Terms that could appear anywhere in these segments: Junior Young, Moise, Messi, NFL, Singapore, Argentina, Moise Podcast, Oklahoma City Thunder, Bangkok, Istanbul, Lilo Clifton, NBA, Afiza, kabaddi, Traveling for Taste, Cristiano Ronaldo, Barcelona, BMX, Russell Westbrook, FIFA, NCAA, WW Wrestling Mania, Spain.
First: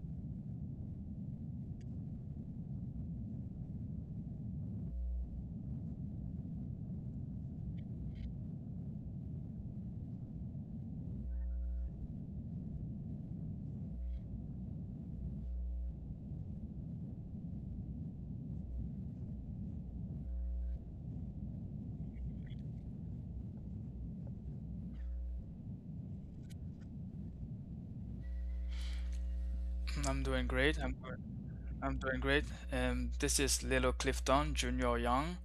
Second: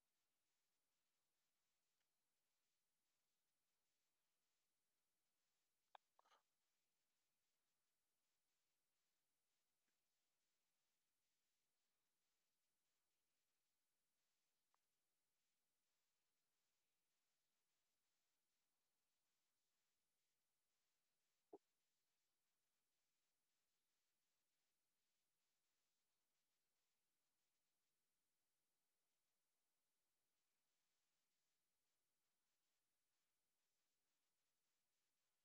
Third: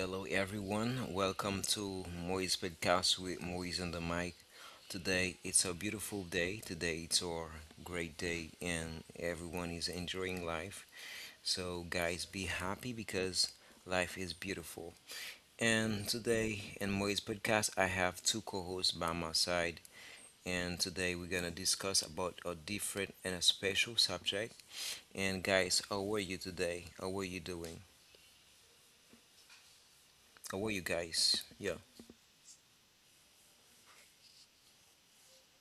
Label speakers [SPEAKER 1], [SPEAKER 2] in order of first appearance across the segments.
[SPEAKER 1] hello, everyone. Welcome to Moise Podcast with Moise on the mic. Today it's a beautiful day. Today it's our great day, and everyone is enjoying life. So, guys, be happy because life is beautiful. And today in Moise Podcast, I have two co hosts by my side. And today we're gonna discuss about a different and a special subject. And guys, how are you today? How are you doing?
[SPEAKER 2] I'm doing
[SPEAKER 1] How are you
[SPEAKER 2] great. I'm good.
[SPEAKER 1] guys? Yeah.
[SPEAKER 2] I'm doing great. This is Lilo Clifton, Junior Young,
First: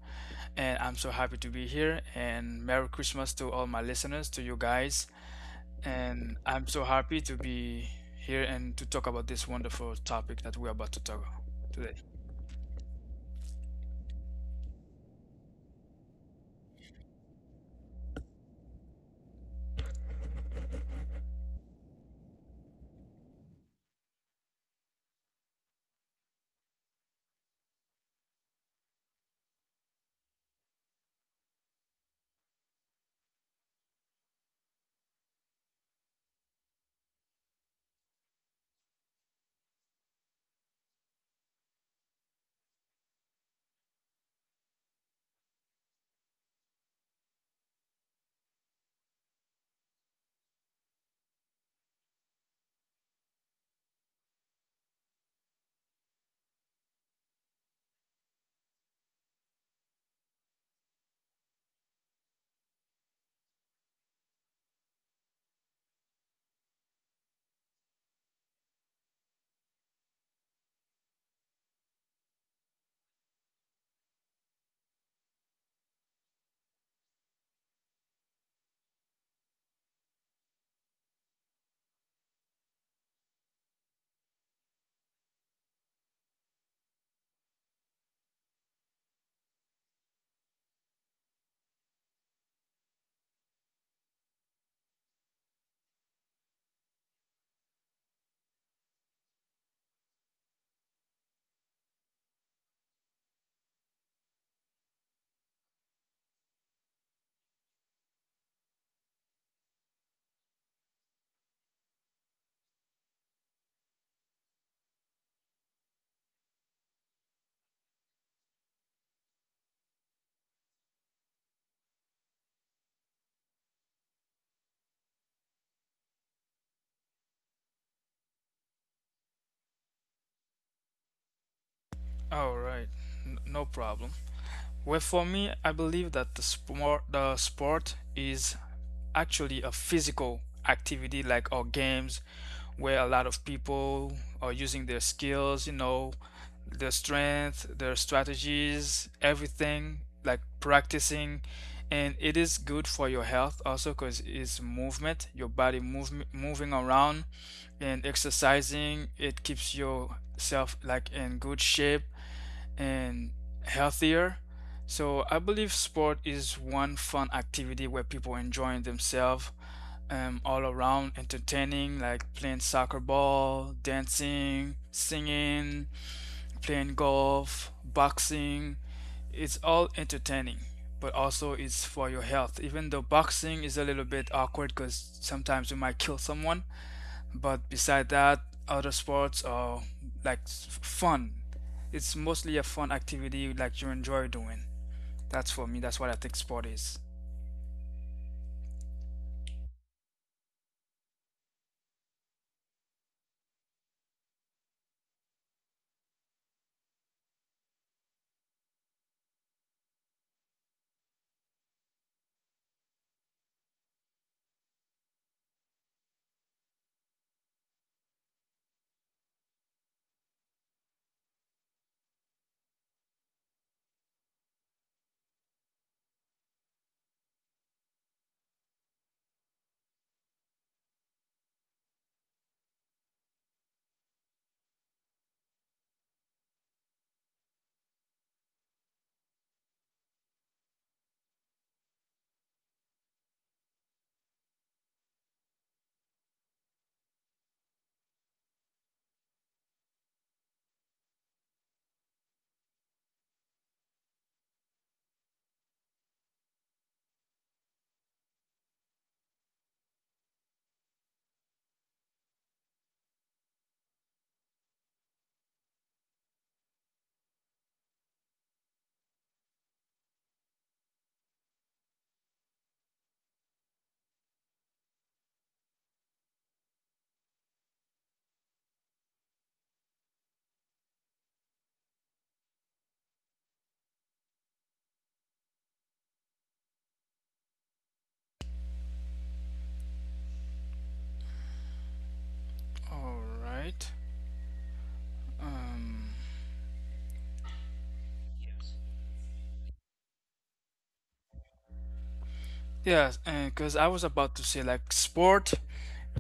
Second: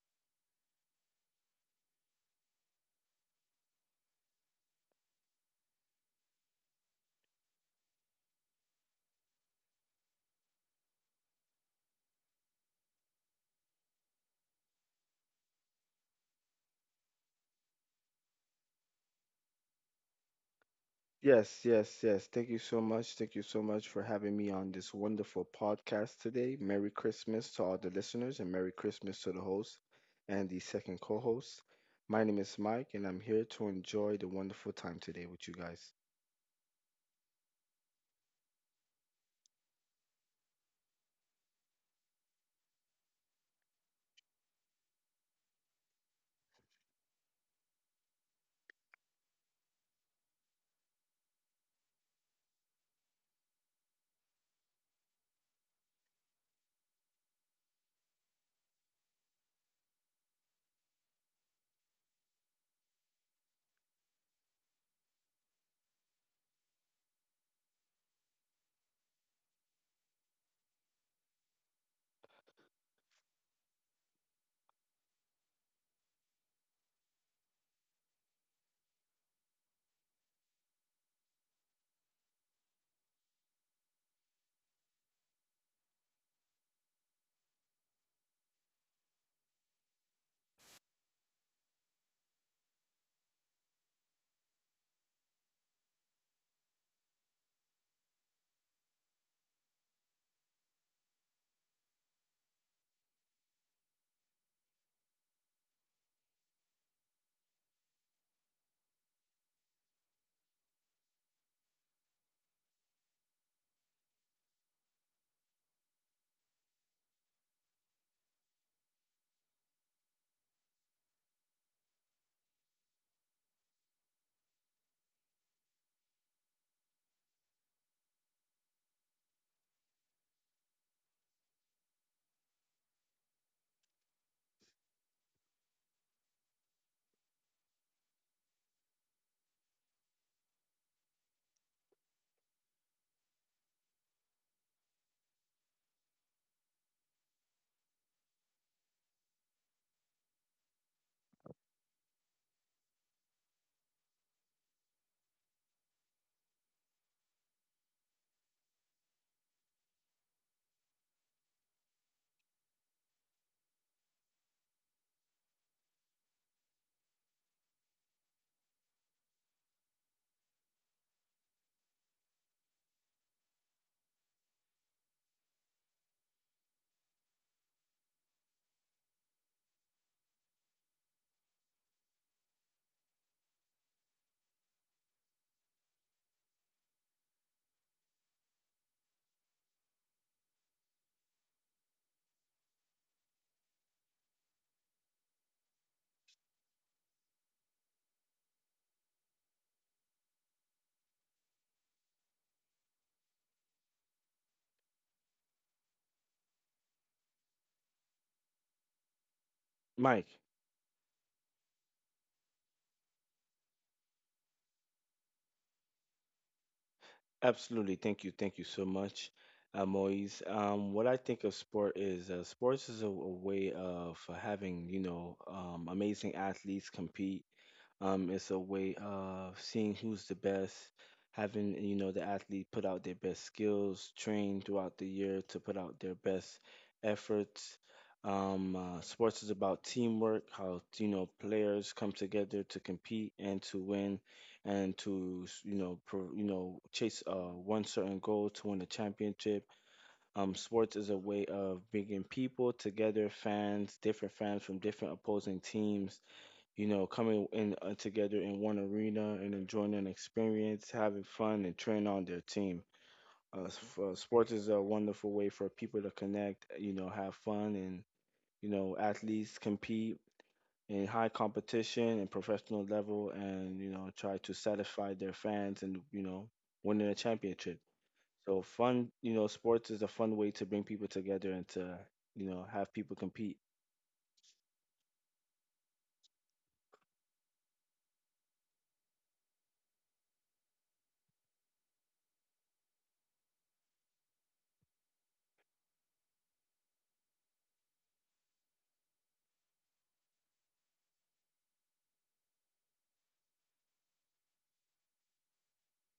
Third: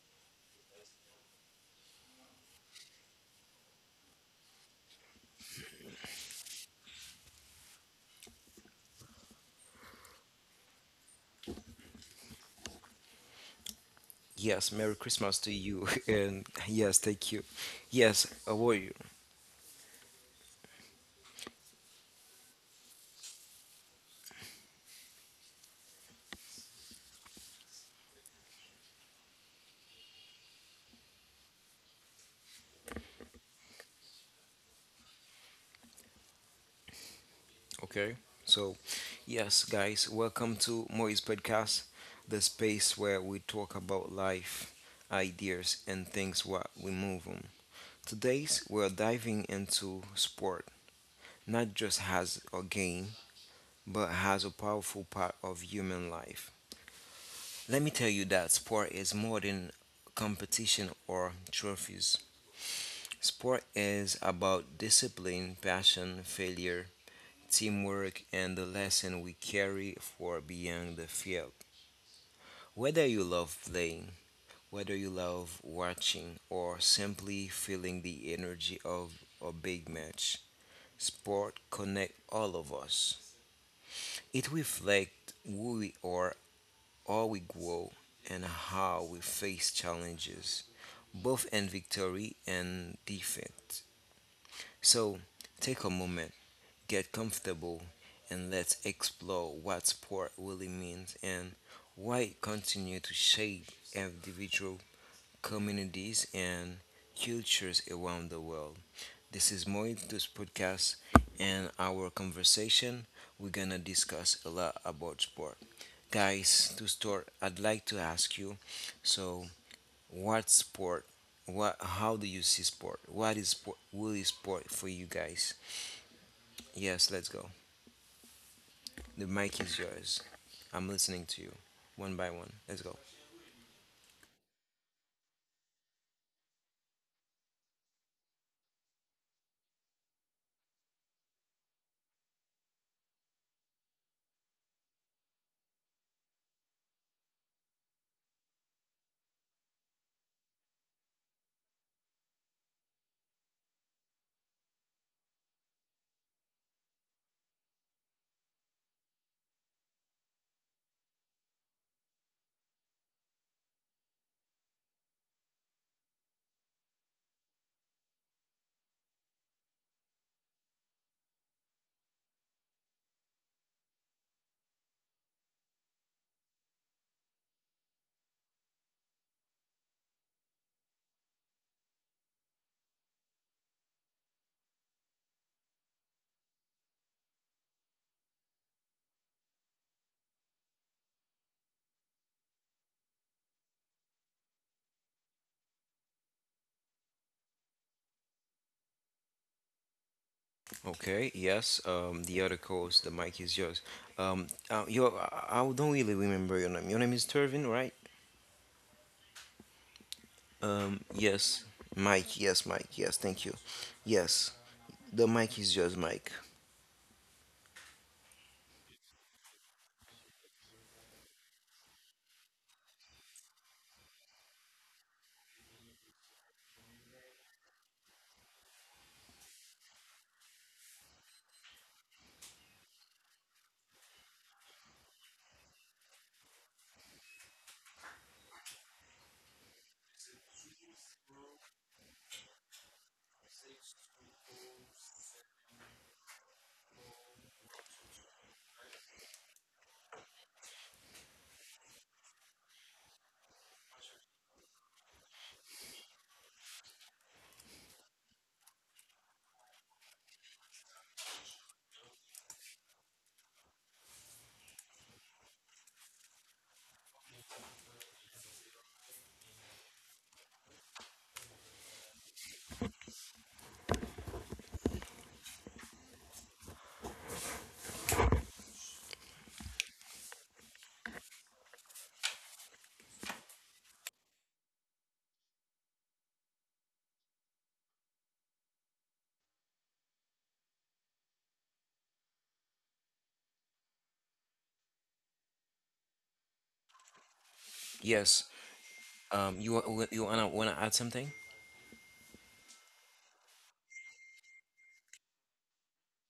[SPEAKER 2] and I'm so happy to be here. And Merry Christmas to all my listeners, to you guys. And I'm so happy to be here and to talk about this wonderful topic that we're about to talk today.
[SPEAKER 1] Yes, Merry Christmas to you. And yes, thank you. Yes, how are you?
[SPEAKER 3] Yes, yes, yes. Thank you so much. Thank you so much for having me on this wonderful podcast today. Merry Christmas to all the listeners and Merry Christmas to the host and the second co host. My name is Mike, and I'm here to enjoy the wonderful time today with you guys.
[SPEAKER 1] Okay. So, yes, guys, welcome to Moise Podcast, the space where we talk about life, ideas, and things what we move on. Today's we're diving into sport, not just as a game, but as a powerful part of human life. Let me tell you that sport is more than competition or trophies. Sport is about discipline, passion, failure, teamwork, and the lesson we carry for beyond the field. Whether you love playing, whether you love watching, or simply feeling the energy of a big match, sport connects all of us. It reflects who we are, how we grow, and how we face challenges, both in victory and defeat. So take a moment, get comfortable, and let's explore what sport really means and why it continues to shape individual communities and cultures around the world. This is Moito's podcast and our conversation. We're gonna discuss a lot about sport. Guys, to start, I'd like to ask you, so, what sport? How do you see sport? What is sport, really sport for you guys? Yes, let's go. The mic is yours. I'm listening to you one by one.
[SPEAKER 2] All
[SPEAKER 1] Let's
[SPEAKER 2] right,
[SPEAKER 1] go.
[SPEAKER 2] No problem. Well, for me, I believe that the sport is actually a physical activity like our games, where a lot of people are using their skills, you know, their strength, their strategies, everything, like practicing. And it is good for your health also because it's movement, your moving around and exercising. It keeps yourself like in good shape and healthier. So I believe sport is one fun activity where people enjoying themselves all around, entertaining, like playing soccer ball, dancing, singing, playing golf, boxing, it's all entertaining, but also it's for your health. Even though boxing is a little bit awkward because sometimes you might kill someone, but beside that, other sports are like fun. It's mostly a fun activity like you enjoy doing. That's for me. That's what I think sport is.
[SPEAKER 1] Okay, yes, the other host, the mic is yours. You, I don't really remember your name. Your name is Turvin, right?
[SPEAKER 3] Mike,
[SPEAKER 1] Yes, Mike, yes, Mike, yes, thank you. Yes, the mic is yours, Mike.
[SPEAKER 3] absolutely. Thank you. Thank you so much, Moise. What I think of sport is sports is a way of having, amazing athletes compete. It's a way of seeing who's the best, having, you know, the athlete put out their best skills, train throughout the year to put out their best efforts. Sports is about teamwork, how, you know, players come together to compete and to win and to you know you know chase one certain goal to win a championship. Sports is a way of bringing people together, fans, different fans from different opposing teams. You know, coming in together in one arena and enjoying an experience, having fun, and cheering on their team. Sports is a wonderful way for people to connect. You know, have fun and you know athletes compete a high competition and professional level and you know try to satisfy their fans and you know winning a championship so fun you know sports is a fun way to bring people together and to you know have people compete.
[SPEAKER 2] All right. Um.
[SPEAKER 1] Yes, you wanna add something?
[SPEAKER 2] Yes, because I was about to say like sport,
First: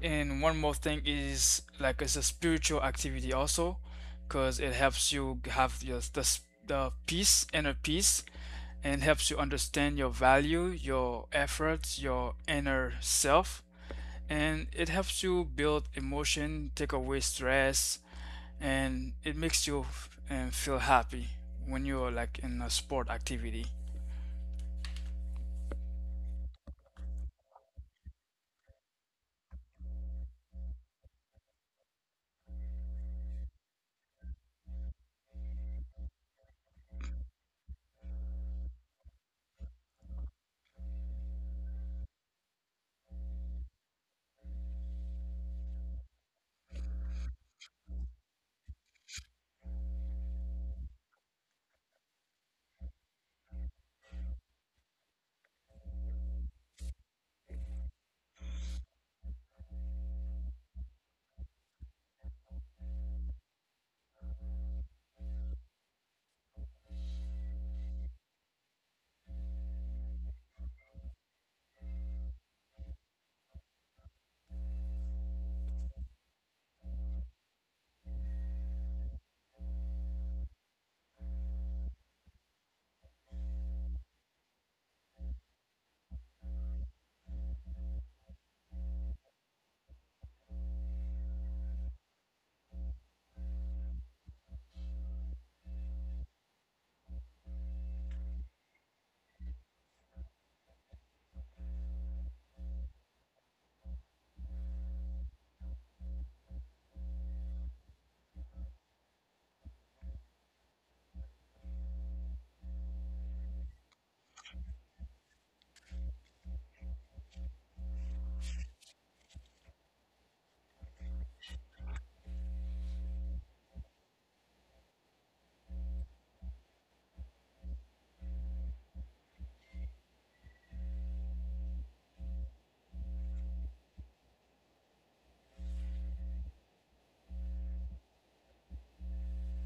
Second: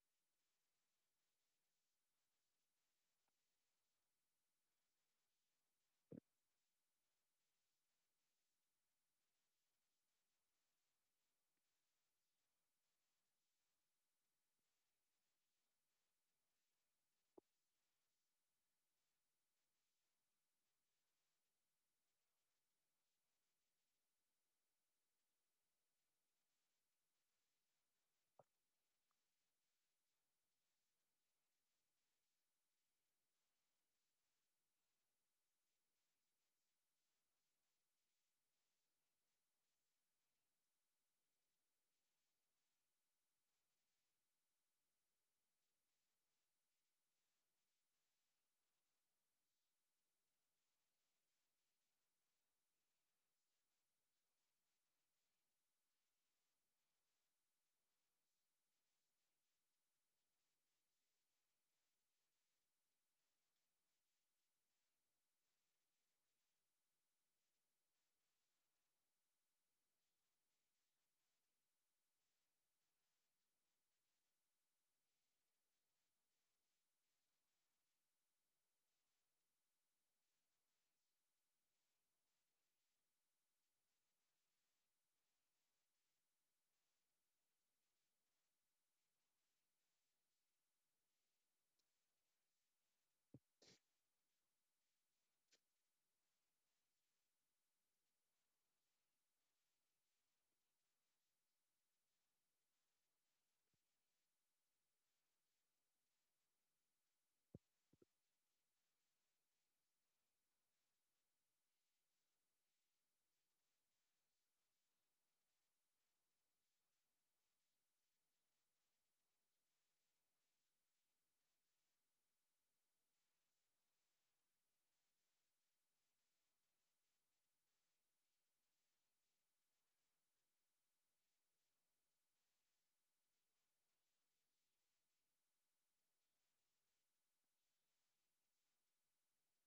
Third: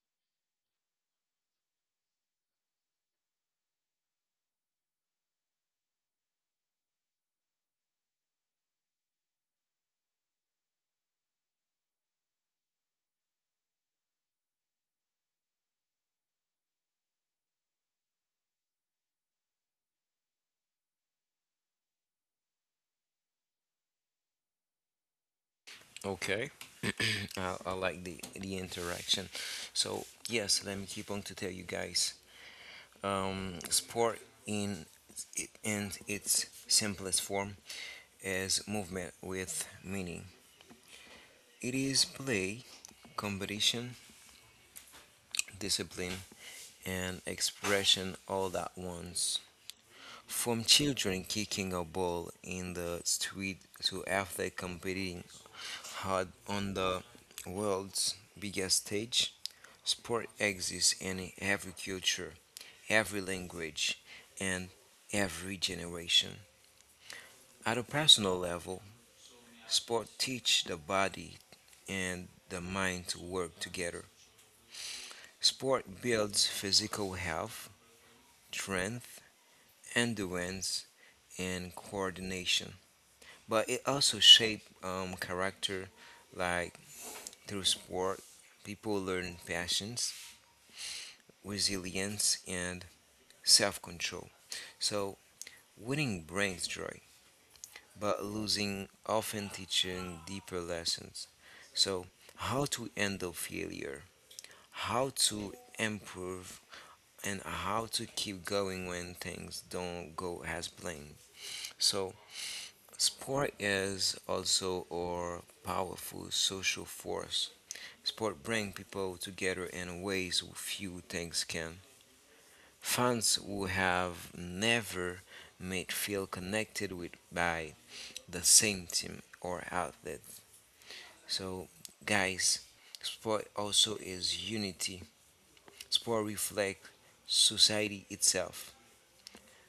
[SPEAKER 2] and one more thing is like it's a spiritual activity also, because it helps you have the peace inner peace, and helps you understand your value, your efforts, your inner self, and it helps you build emotion, take away stress, and it makes you f- and feel happy when you're like in a sport activity.
[SPEAKER 1] Okay. I like the interaction. So yes, let me keep on to tell you guys. Sport in in its simplest form is movement with meaning. It is play, competition, discipline, and expression all at once. From children kicking a ball in the street to athletes competing hard on the world's biggest stage, sport exists in every culture, every language, and every generation. At a personal level, sport teach the body and the mind to work together. Sport builds physical health, strength, endurance, and coordination. But it also shapes character, like through sport, people learn passions, resilience, and self control. So, winning brings joy, but losing often teaches deeper lessons. So, how to handle failure, how to improve, and how to keep going when things don't go as planned. So, sport is also a powerful social force. Sport brings people together in ways few things can. Fans who have never met feel connected with by the same team or outlet. So, guys, sport also is unity. Sport reflects society itself.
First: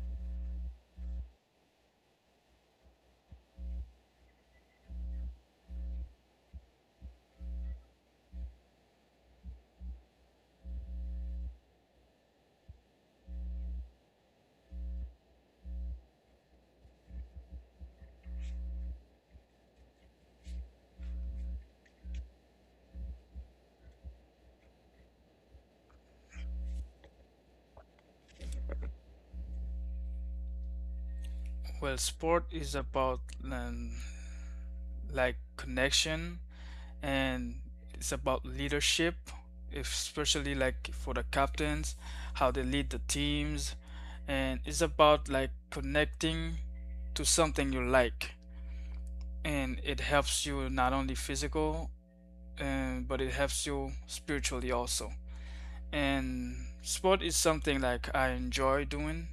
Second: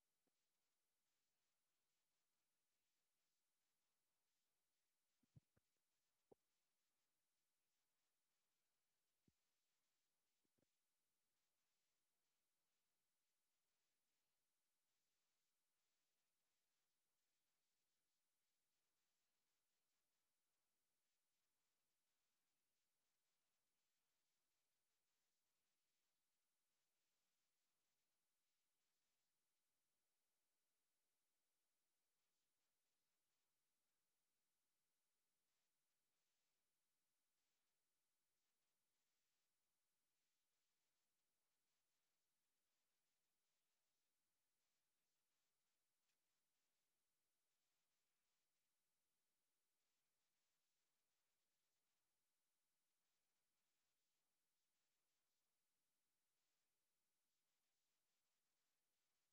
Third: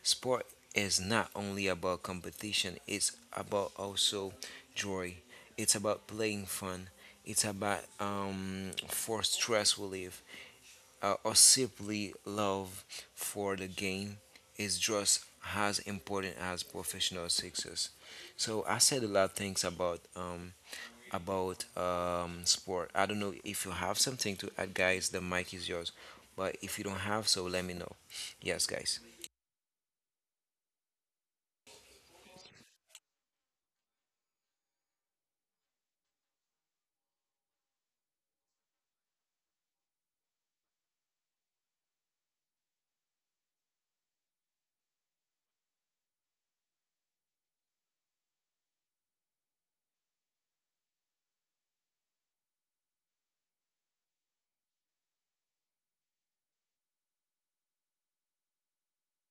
[SPEAKER 1] Sport is not only about competition, it's about also joy. It's about playing fun. It's about for stress relief or simply love for the game is just as important as professional success. So I said a lot of things about sport. I don't know if you have something to add, guys. The mic is yours, but if you don't have, so let me know. Yes, guys.
[SPEAKER 2] Well, sport is about like connection and it's about leadership, especially like for the captains, how they lead the teams. And it's about like connecting to something you like, and it helps you not only physical, and but it helps you spiritually also. And sport is something like I enjoy doing.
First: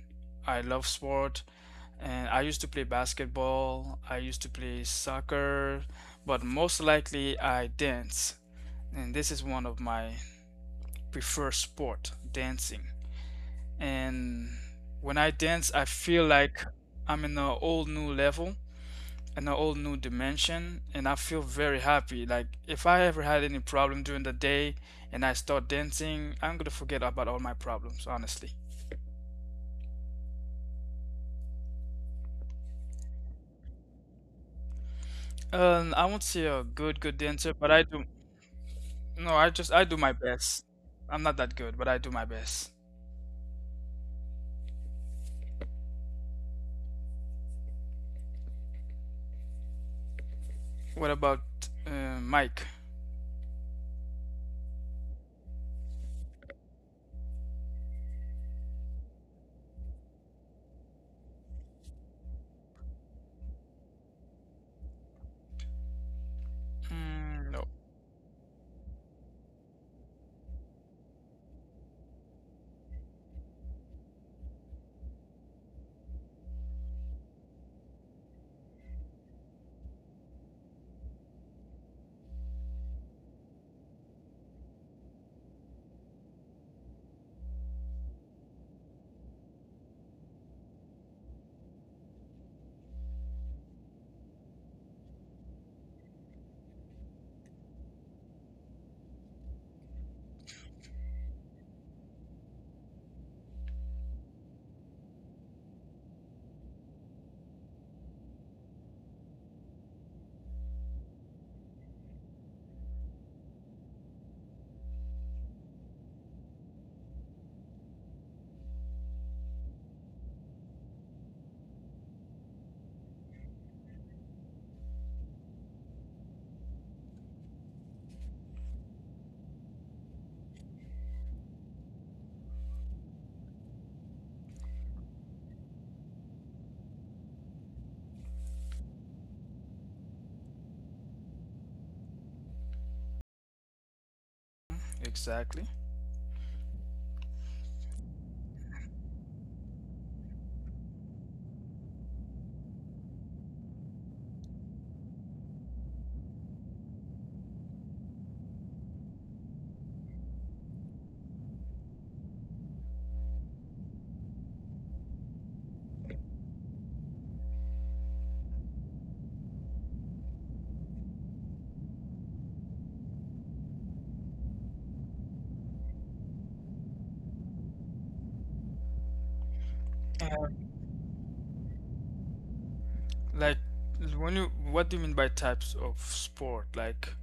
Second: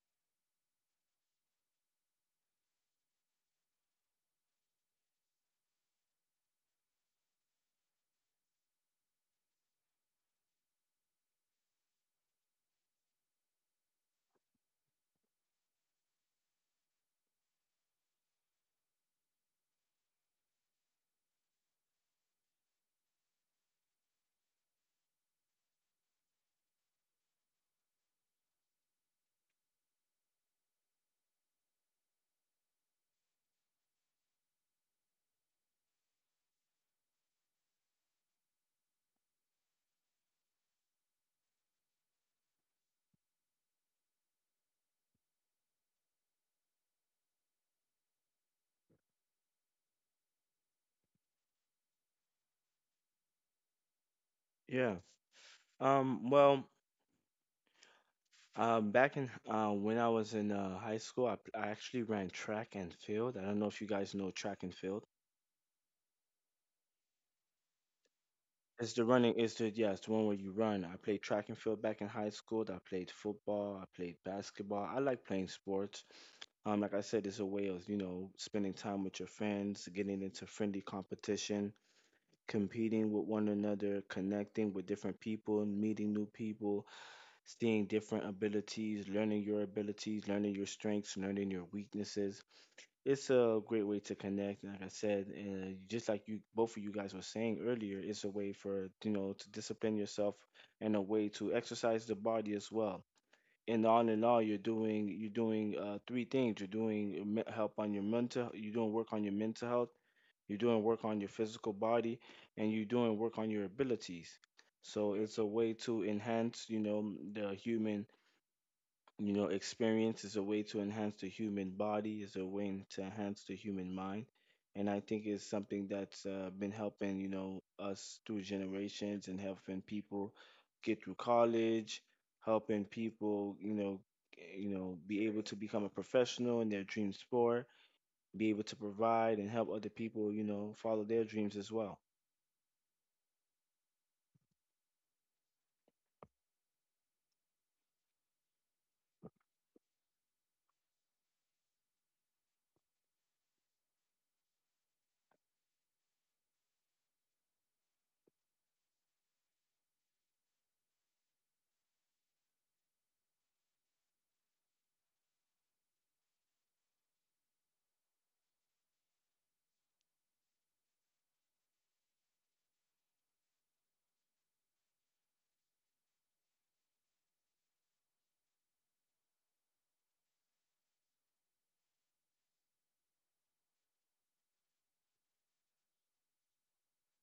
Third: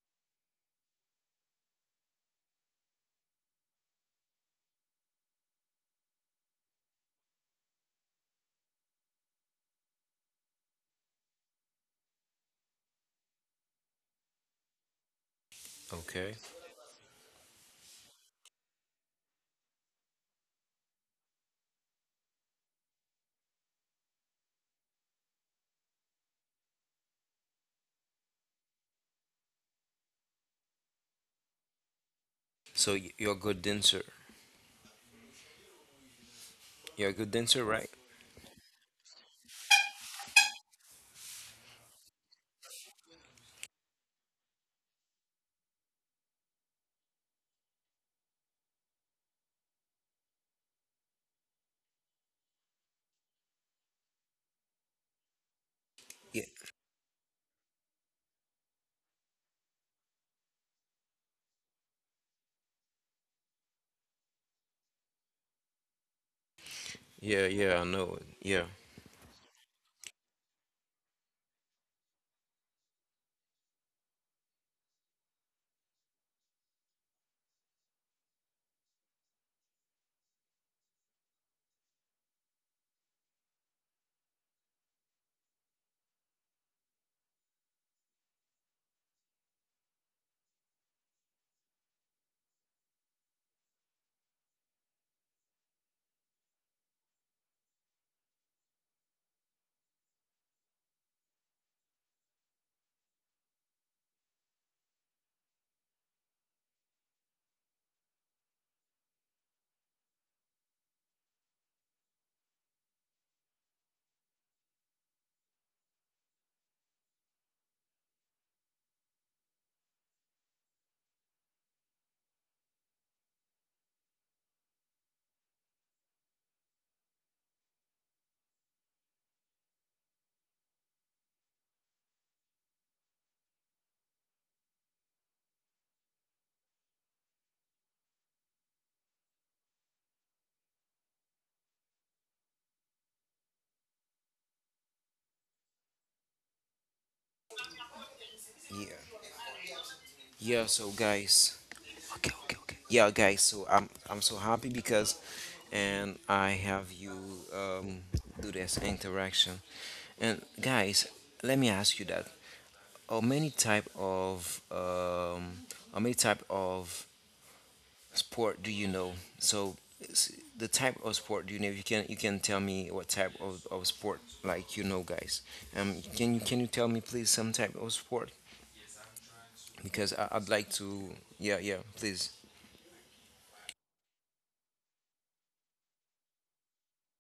[SPEAKER 2] I love sport, and I used to play basketball, I used to play soccer, but most likely I dance. And this is one of my preferred sport, dancing. And when I dance, I feel
[SPEAKER 1] Okay.
[SPEAKER 2] like I'm in a whole new level, in a whole new dimension, and I feel very happy. Like if I ever had any problem during the day and I start dancing, I'm gonna forget about all my problems, honestly.
[SPEAKER 1] So you're a good dancer.
[SPEAKER 2] I won't say a good,
[SPEAKER 1] You're
[SPEAKER 2] good
[SPEAKER 1] a good
[SPEAKER 2] dancer,
[SPEAKER 1] dancer,
[SPEAKER 2] but I
[SPEAKER 1] right?
[SPEAKER 2] do. No, I just I do my best. I'm not that good, but I do my best. What about Mike?
[SPEAKER 3] yeah um
[SPEAKER 1] Yeah.
[SPEAKER 3] well um back in when I was in high school I actually ran track and field. I don't know if you guys know track and field.
[SPEAKER 1] Yeah.
[SPEAKER 2] Mm, no,
[SPEAKER 1] Yeah. I know. Yeah.
[SPEAKER 3] It's the running. It's the yeah. It's the one where you run. I played track and field back in high school. I played football. I played basketball. I like playing sports. Like I said, it's a way of you know spending time with your friends, getting into friendly competition, competing with one another, connecting with different people, meeting new people, seeing different abilities, learning your strengths, learning your weaknesses, it's a great way to connect like I said, and just like you both of you guys were saying earlier, it's a way for you know to discipline yourself and a way to exercise the body as well. And all in all, you're doing three things. You're doing your help on your mental, you're doing work on your mental health, you're doing work on your physical body, and you're doing work on your abilities. So it's a way to enhance you know the human, you know, experience. Is a way to enhance the human body, is a way to enhance the human mind. And I think it's something that's been helping, you know, us through generations and helping people get through college, helping people, you know, be able to become a professional in their dream sport, be able to provide and help other people, you know, follow their dreams as well.
[SPEAKER 2] exactly.
[SPEAKER 1] Yeah. Yeah, so guys, okay, okay, okay. Yeah, guys, so I'm so happy because and I have you um do this interaction. And guys, let me ask you that. How many type of how many type of sport do you know? So s- the type of sport do you know? You can tell me what type of sport like you know, guys. Can you tell me please some type of sport because
[SPEAKER 2] Uh,
[SPEAKER 1] I'd like to. Yeah, yeah, please.
[SPEAKER 2] like when you, what do you mean by types of sport? Like,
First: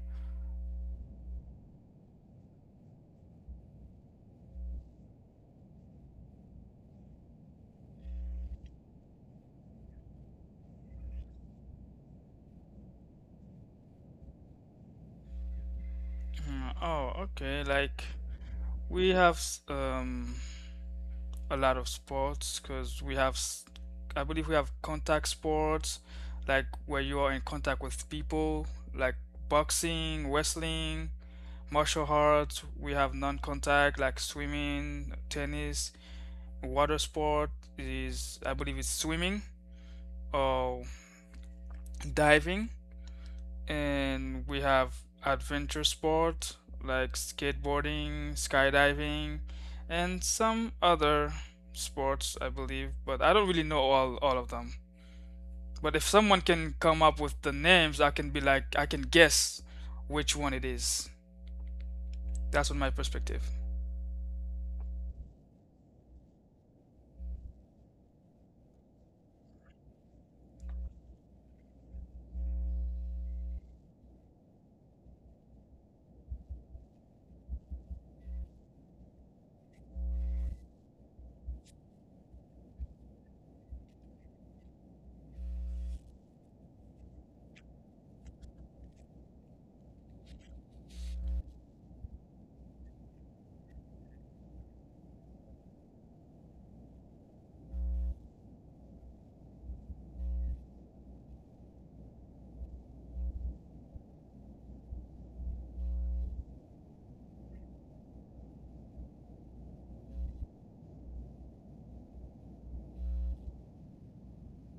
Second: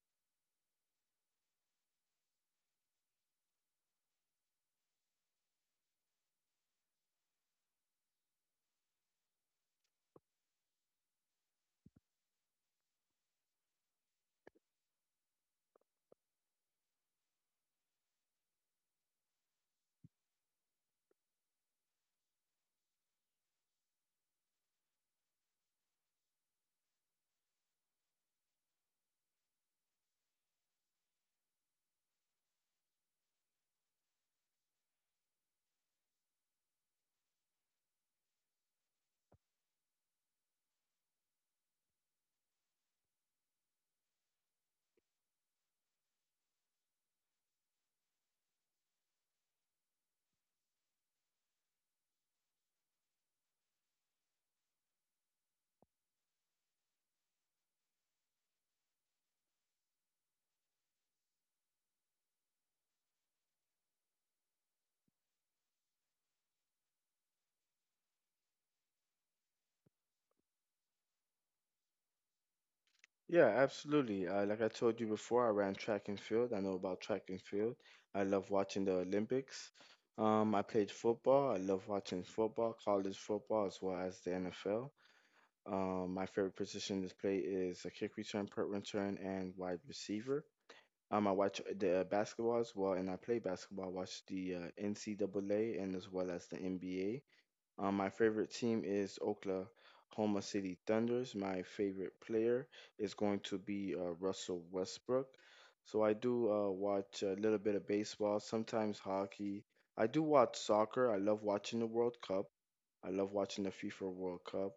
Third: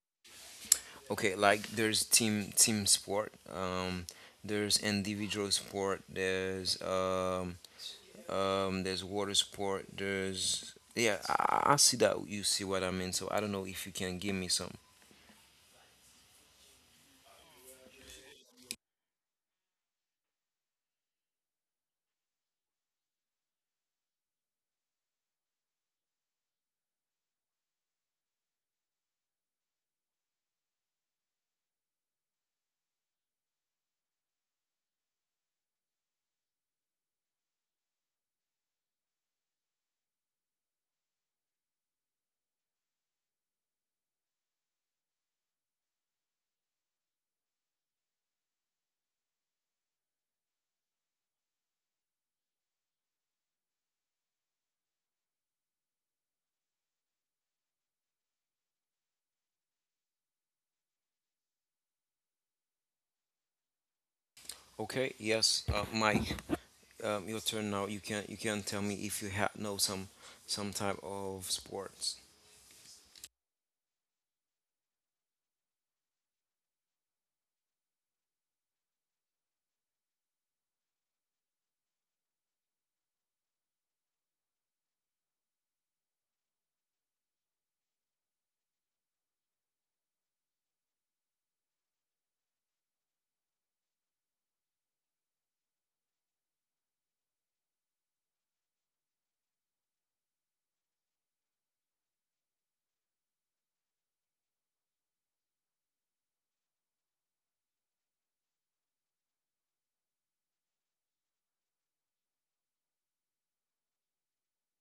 [SPEAKER 1] Okay, like there's team sport, there's individual sport, there's water sport, there's yeah. I see that you see what I mean. So I don't know if you can give me some.
[SPEAKER 2] mm, oh, okay. Like we have um a lot of sports because I believe we have contact sports, like where you are in contact with people, like boxing, wrestling, martial arts. We have non-contact like swimming, tennis. Water sport is, I believe, it's swimming or diving. And we have adventure sport like skateboarding, skydiving, and some other sports I believe, but I don't really know all of them. But if someone can come up with the names, I can be like I can guess which one it is. That's what my perspective.
[SPEAKER 1] Okay, yes, Mike, your turn now. You can tell me if you ha know some type of sports.
[SPEAKER 3] Yeah, absolutely. Like I told you before, I ran track and field. I know about track and field. I love watching the Olympics. I played football. I love watching football, college football, as well as the NFL. My favorite position to play is a kick return, punt return, and wide receiver. I watch the basketball as well, and I play basketball. I watch the NCAA and as well as the NBA. My favorite team is Oklahoma City Thunders. My favorite player is going to be Russell Westbrook. So I do watch a little bit of baseball, sometimes hockey. I do watch soccer. I love watching the World Cup. I love watching the FIFA World Cup.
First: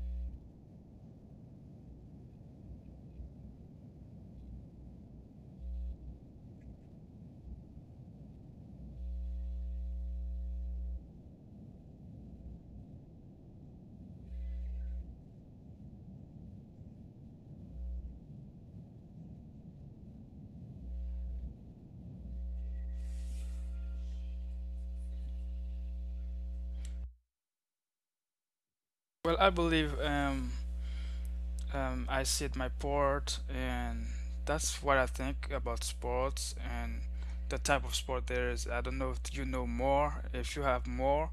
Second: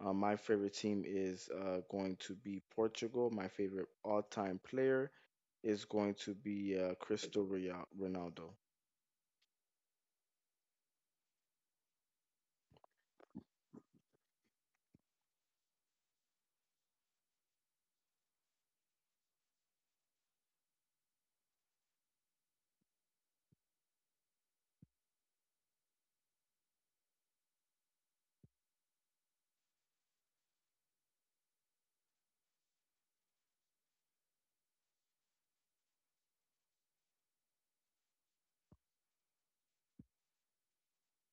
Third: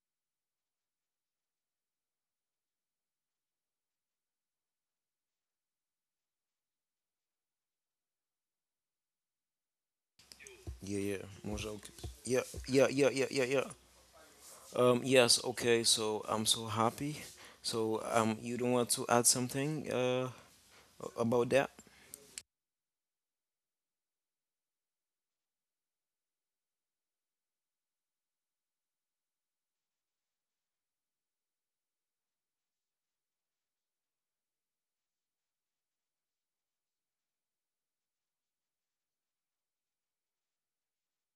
[SPEAKER 3] My favorite team is going to be Portugal. My favorite all-time player is going to be Cristiano Ronaldo.
[SPEAKER 1] Yeah, yeah, more joke. Yeah, yeah, yeah, yeah, yeah, yeah. Yes, okay. So I'm so happy. So you don't want to add something, about that?
[SPEAKER 2] Well, I believe I sit my port, and that's what I think about sports and the type of sport there is. I don't know if you know more. If you have more,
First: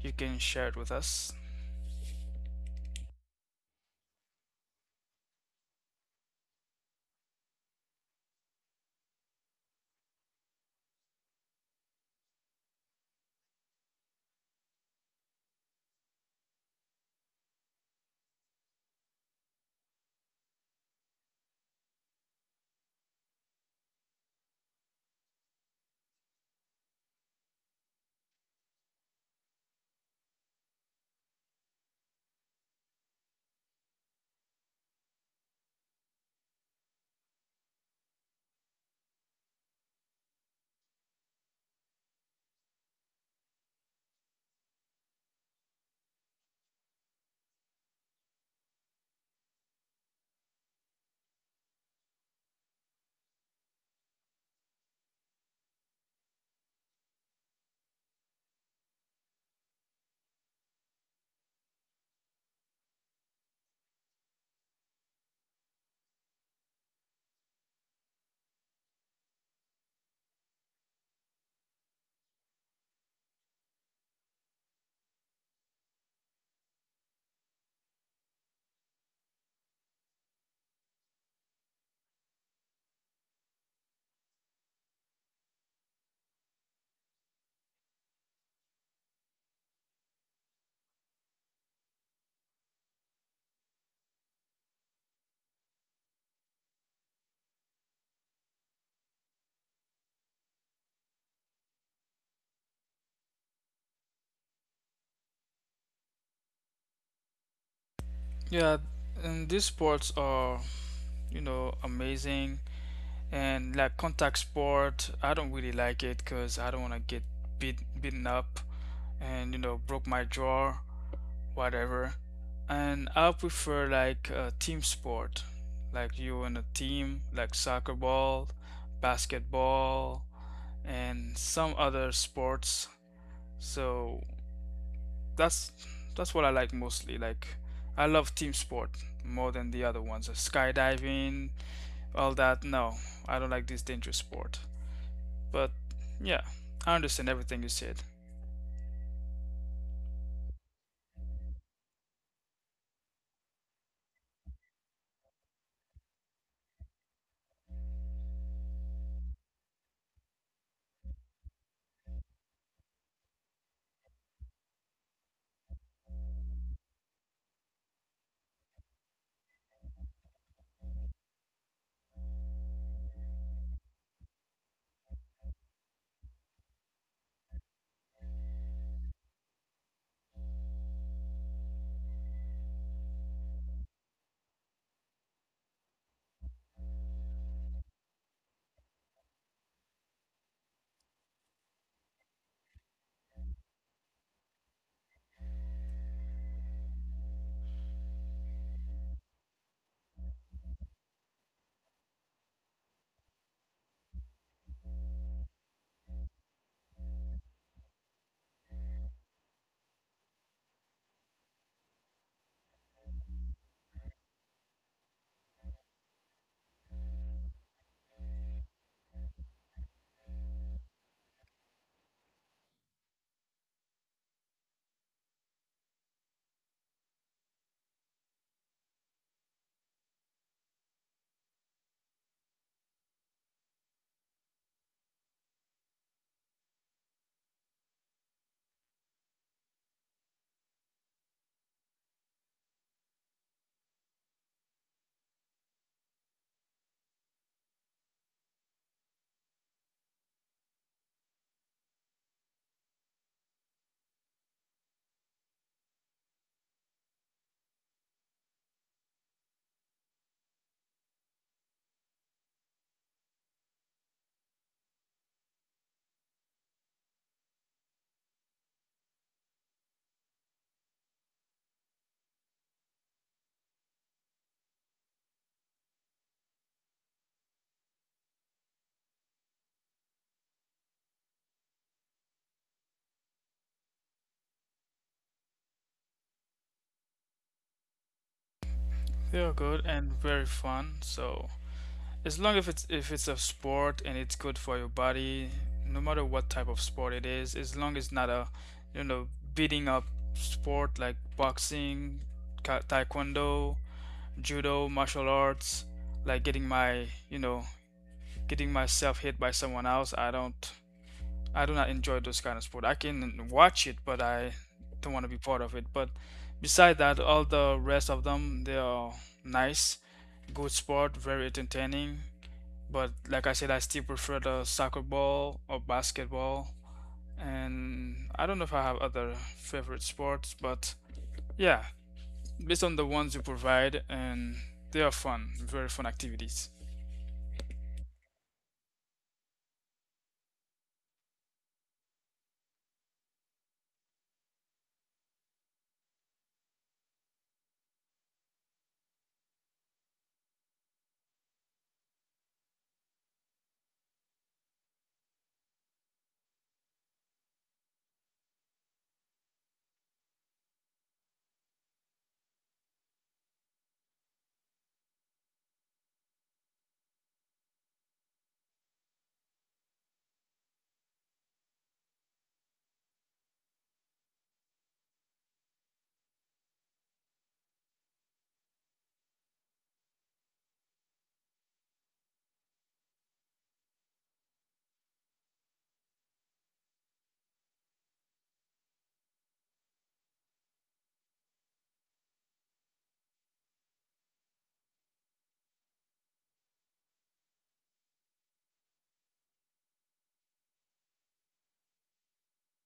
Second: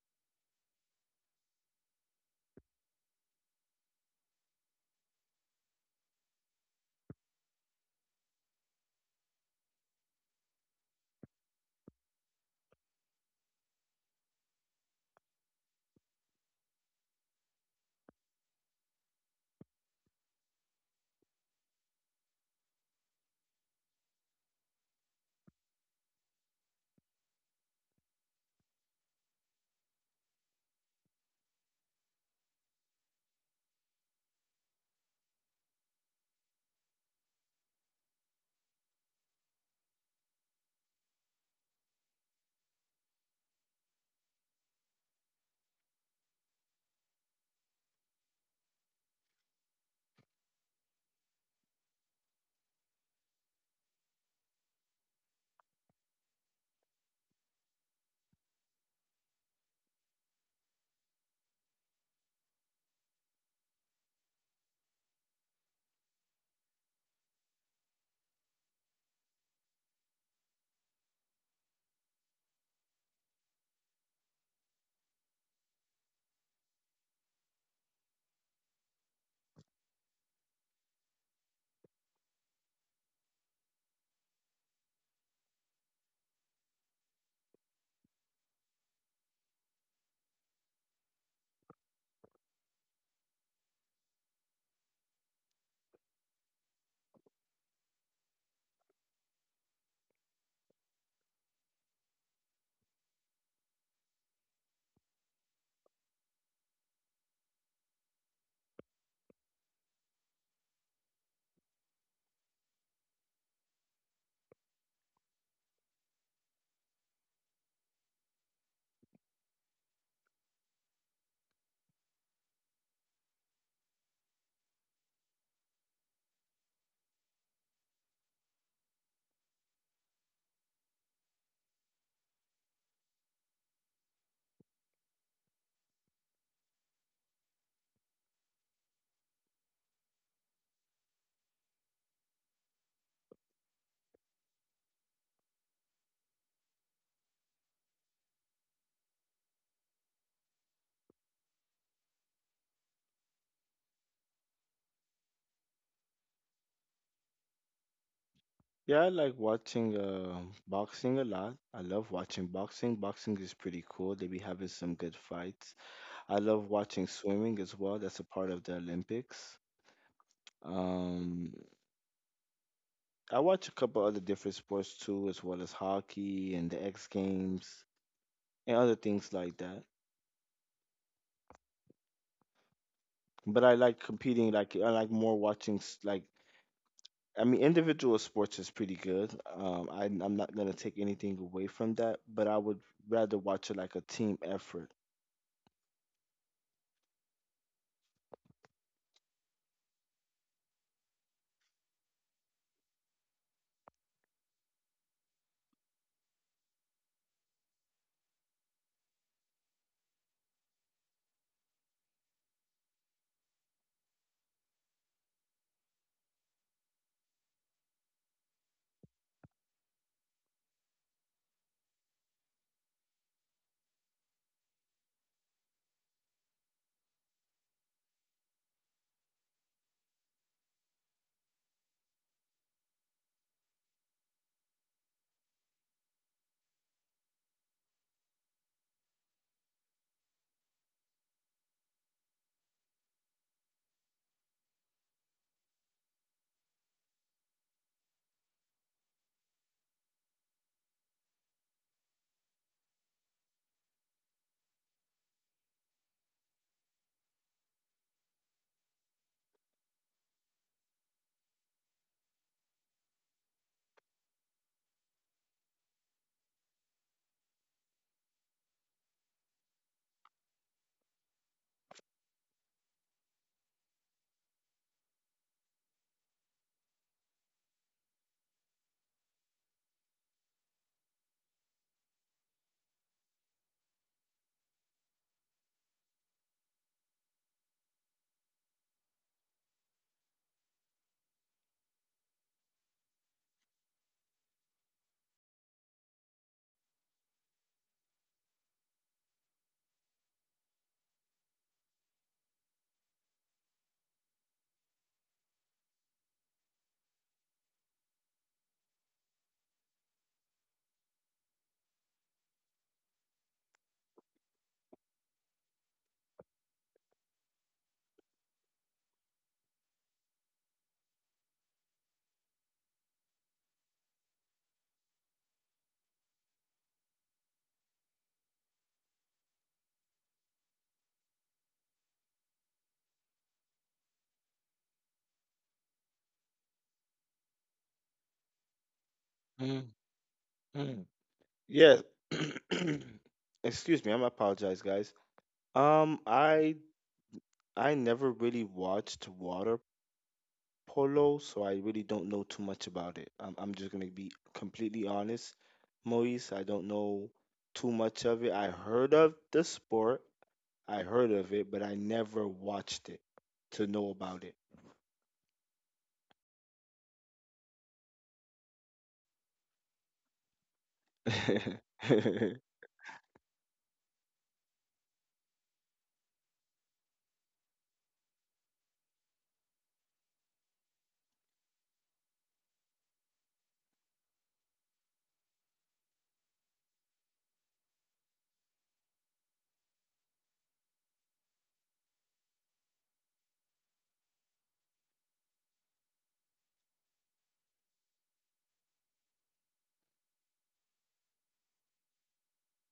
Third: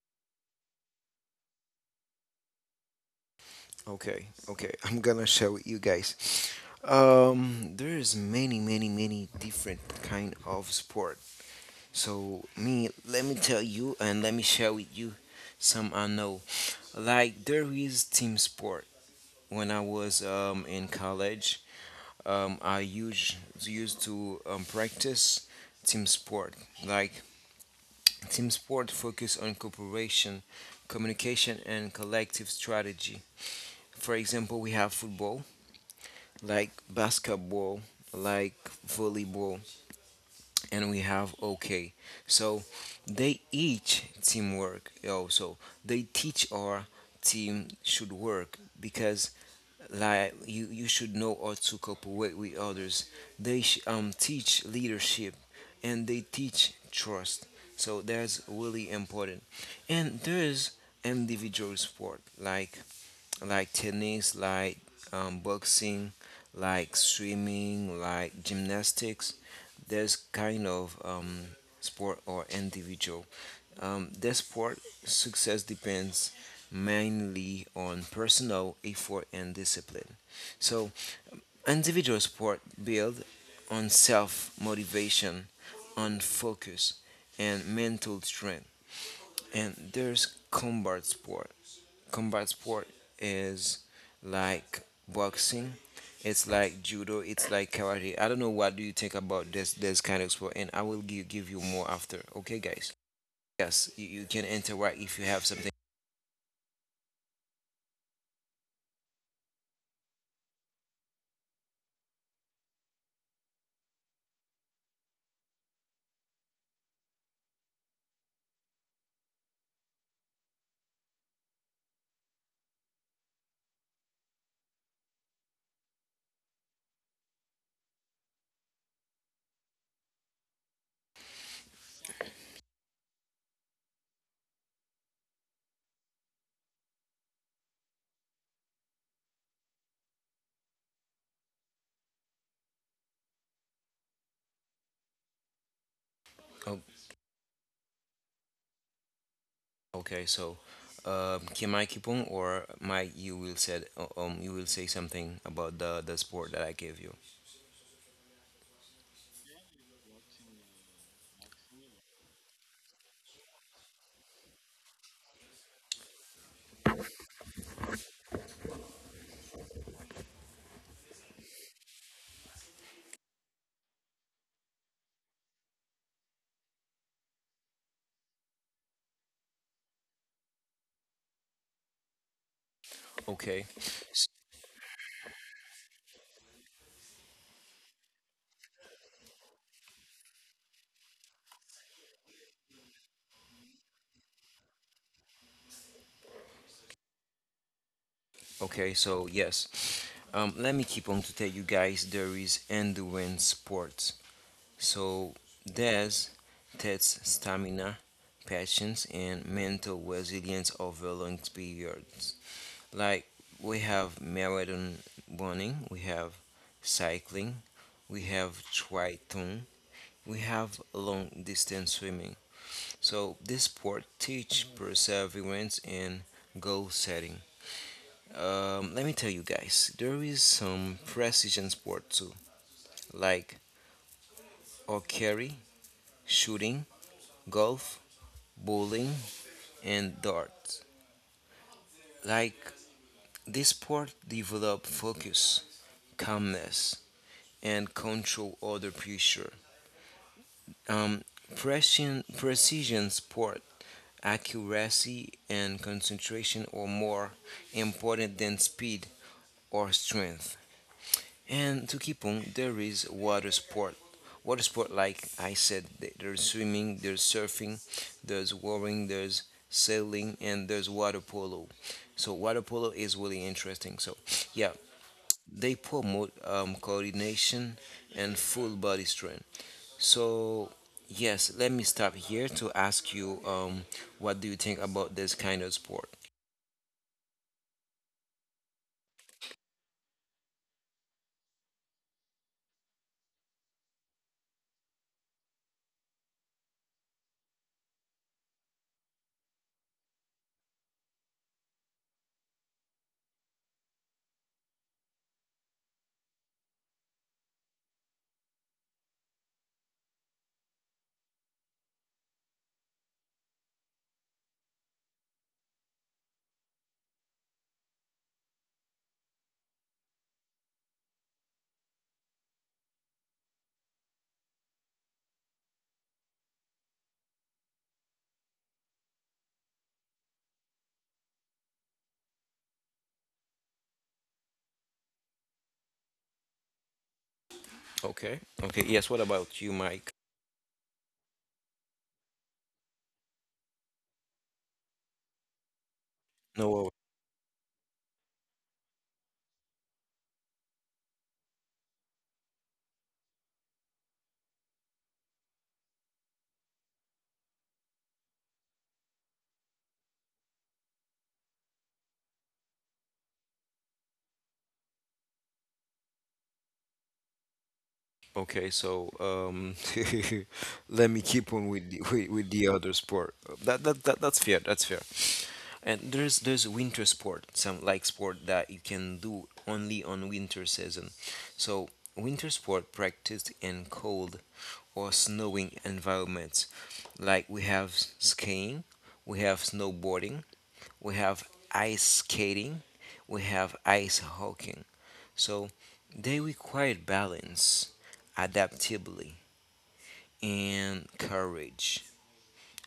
[SPEAKER 2] you can share it with us.
[SPEAKER 1] Okay, okay. I'm gonna share with you guys. There's many, many, many different kind of sport. So me, let me tell you and let me share with you some I know. Like there is team sport. When I was in college, I used to practice team sport. Like team sport focus on cooperation, communication, and collective strategy. For example, we have football, like basketball, like volleyball, and we have okay. So they each teamwork also. They teach our team should work because like you should know how to cooperate with others. Teach leadership and they teach trust. So that's really important. And there's individual sport like tennis, like boxing, like swimming, like gymnastics. There's kind of sport or individual. The sport success depends mainly on personal effort and discipline. So individual sport build on self motivation, on focus, and mental strength, and there's combat sport. Combat sport is like boxing. It's like judo. It's like karate. I don't know what do you think about this kind of sport, and I will give you more after. Okay, guys. Yes, you can interact if you have something.
[SPEAKER 2] Yeah, and these sports are, you know, amazing. And like contact sport, I don't really like it because I don't want to get beaten up and, you know, broke my jaw, whatever. And I prefer like a team sport, like you and a team, like soccer ball, basketball, and some other sports. So that's that's what I like mostly. Like I love team sport more than the other ones. Skydiving, all that. No, I don't like this dangerous sport. But yeah,
[SPEAKER 1] Oh,
[SPEAKER 2] I understand everything you said.
[SPEAKER 1] okay. So, can I keep on, or Mike, you will said you will say something about the sport that I gave you.
[SPEAKER 3] Yeah, I like watching boxing a lot. I love watching boxing. Boxing is pretty cool. They be having some good fights. I love watching swimming as well. That's a part of the Olympics. Um, I watch a couple other different sports too, as well as hockey and the X Games and other things like that. But
[SPEAKER 1] Okay.
[SPEAKER 3] I like competing. Like I like more watching. Like I mean, individual sports is pretty good. I'm not gonna take anything away from that, but I would rather watch it like a team effort.
[SPEAKER 1] Okay, so yes, let me keep on to tell you guys there is endurance sports. So there's tests stamina, patience, and mental resilience over long periods. Like we have marathon running, we have cycling, we have triathlon, we have long distance swimming. So this sport teach perseverance and goal setting. Let me tell you guys, there is some precision sport too, like archery, shooting, golf, bowling, and darts. Like this sport develop focus, calmness, and control under pressure. Um, Precision sport, accuracy and concentration are more important than speed or strength. And to Kipung, there is water sport. Water sport, like I said, there's swimming, there's surfing, there's rowing, there's sailing, and there's water polo. So water polo is really interesting. So yeah, they promote coordination and full body strength. So yes, let me stop here to ask you, what do you think about this kind of sport?
[SPEAKER 2] They are good and very fun. So as long as it's, if it's a sport and it's good for your body, no matter what type of sport it is, as long as not a, you know, beating up sport like boxing, taekwondo, judo, martial arts, like getting my, you know, getting myself hit by someone else, I don't, I do not enjoy those kind of sport. I can watch it, but I don't want to be part of it. But beside that, all the rest of them, they are nice, good sport, very entertaining, but like I said, I still prefer the soccer ball or basketball. And I don't know if I have other favorite sports, but yeah, based on the ones you provide, and they are fun, very fun activities.
[SPEAKER 1] Okay. Okay. Yes. What about you, Mike?
[SPEAKER 3] Mm, yeah. Excuse me. I'm apologize, guys. Um, I
[SPEAKER 1] No.
[SPEAKER 3] I never really watched water polo, so I really don't know too much about it. I'm just gonna be completely honest, Moise. I don't know too much of it. I heard of the sport, I heard of it, but I never watched it to know about
[SPEAKER 1] Okay, so let me keep on with with
[SPEAKER 3] it.
[SPEAKER 1] the other sport. That's fair. That's fair. And there's winter sport, some like sport that you can do only on winter season. So winter sport practiced in cold or snowing environments, like we have skiing, we have snowboarding, we have ice skating, we have ice hockey. So they required balance, adaptability, and courage.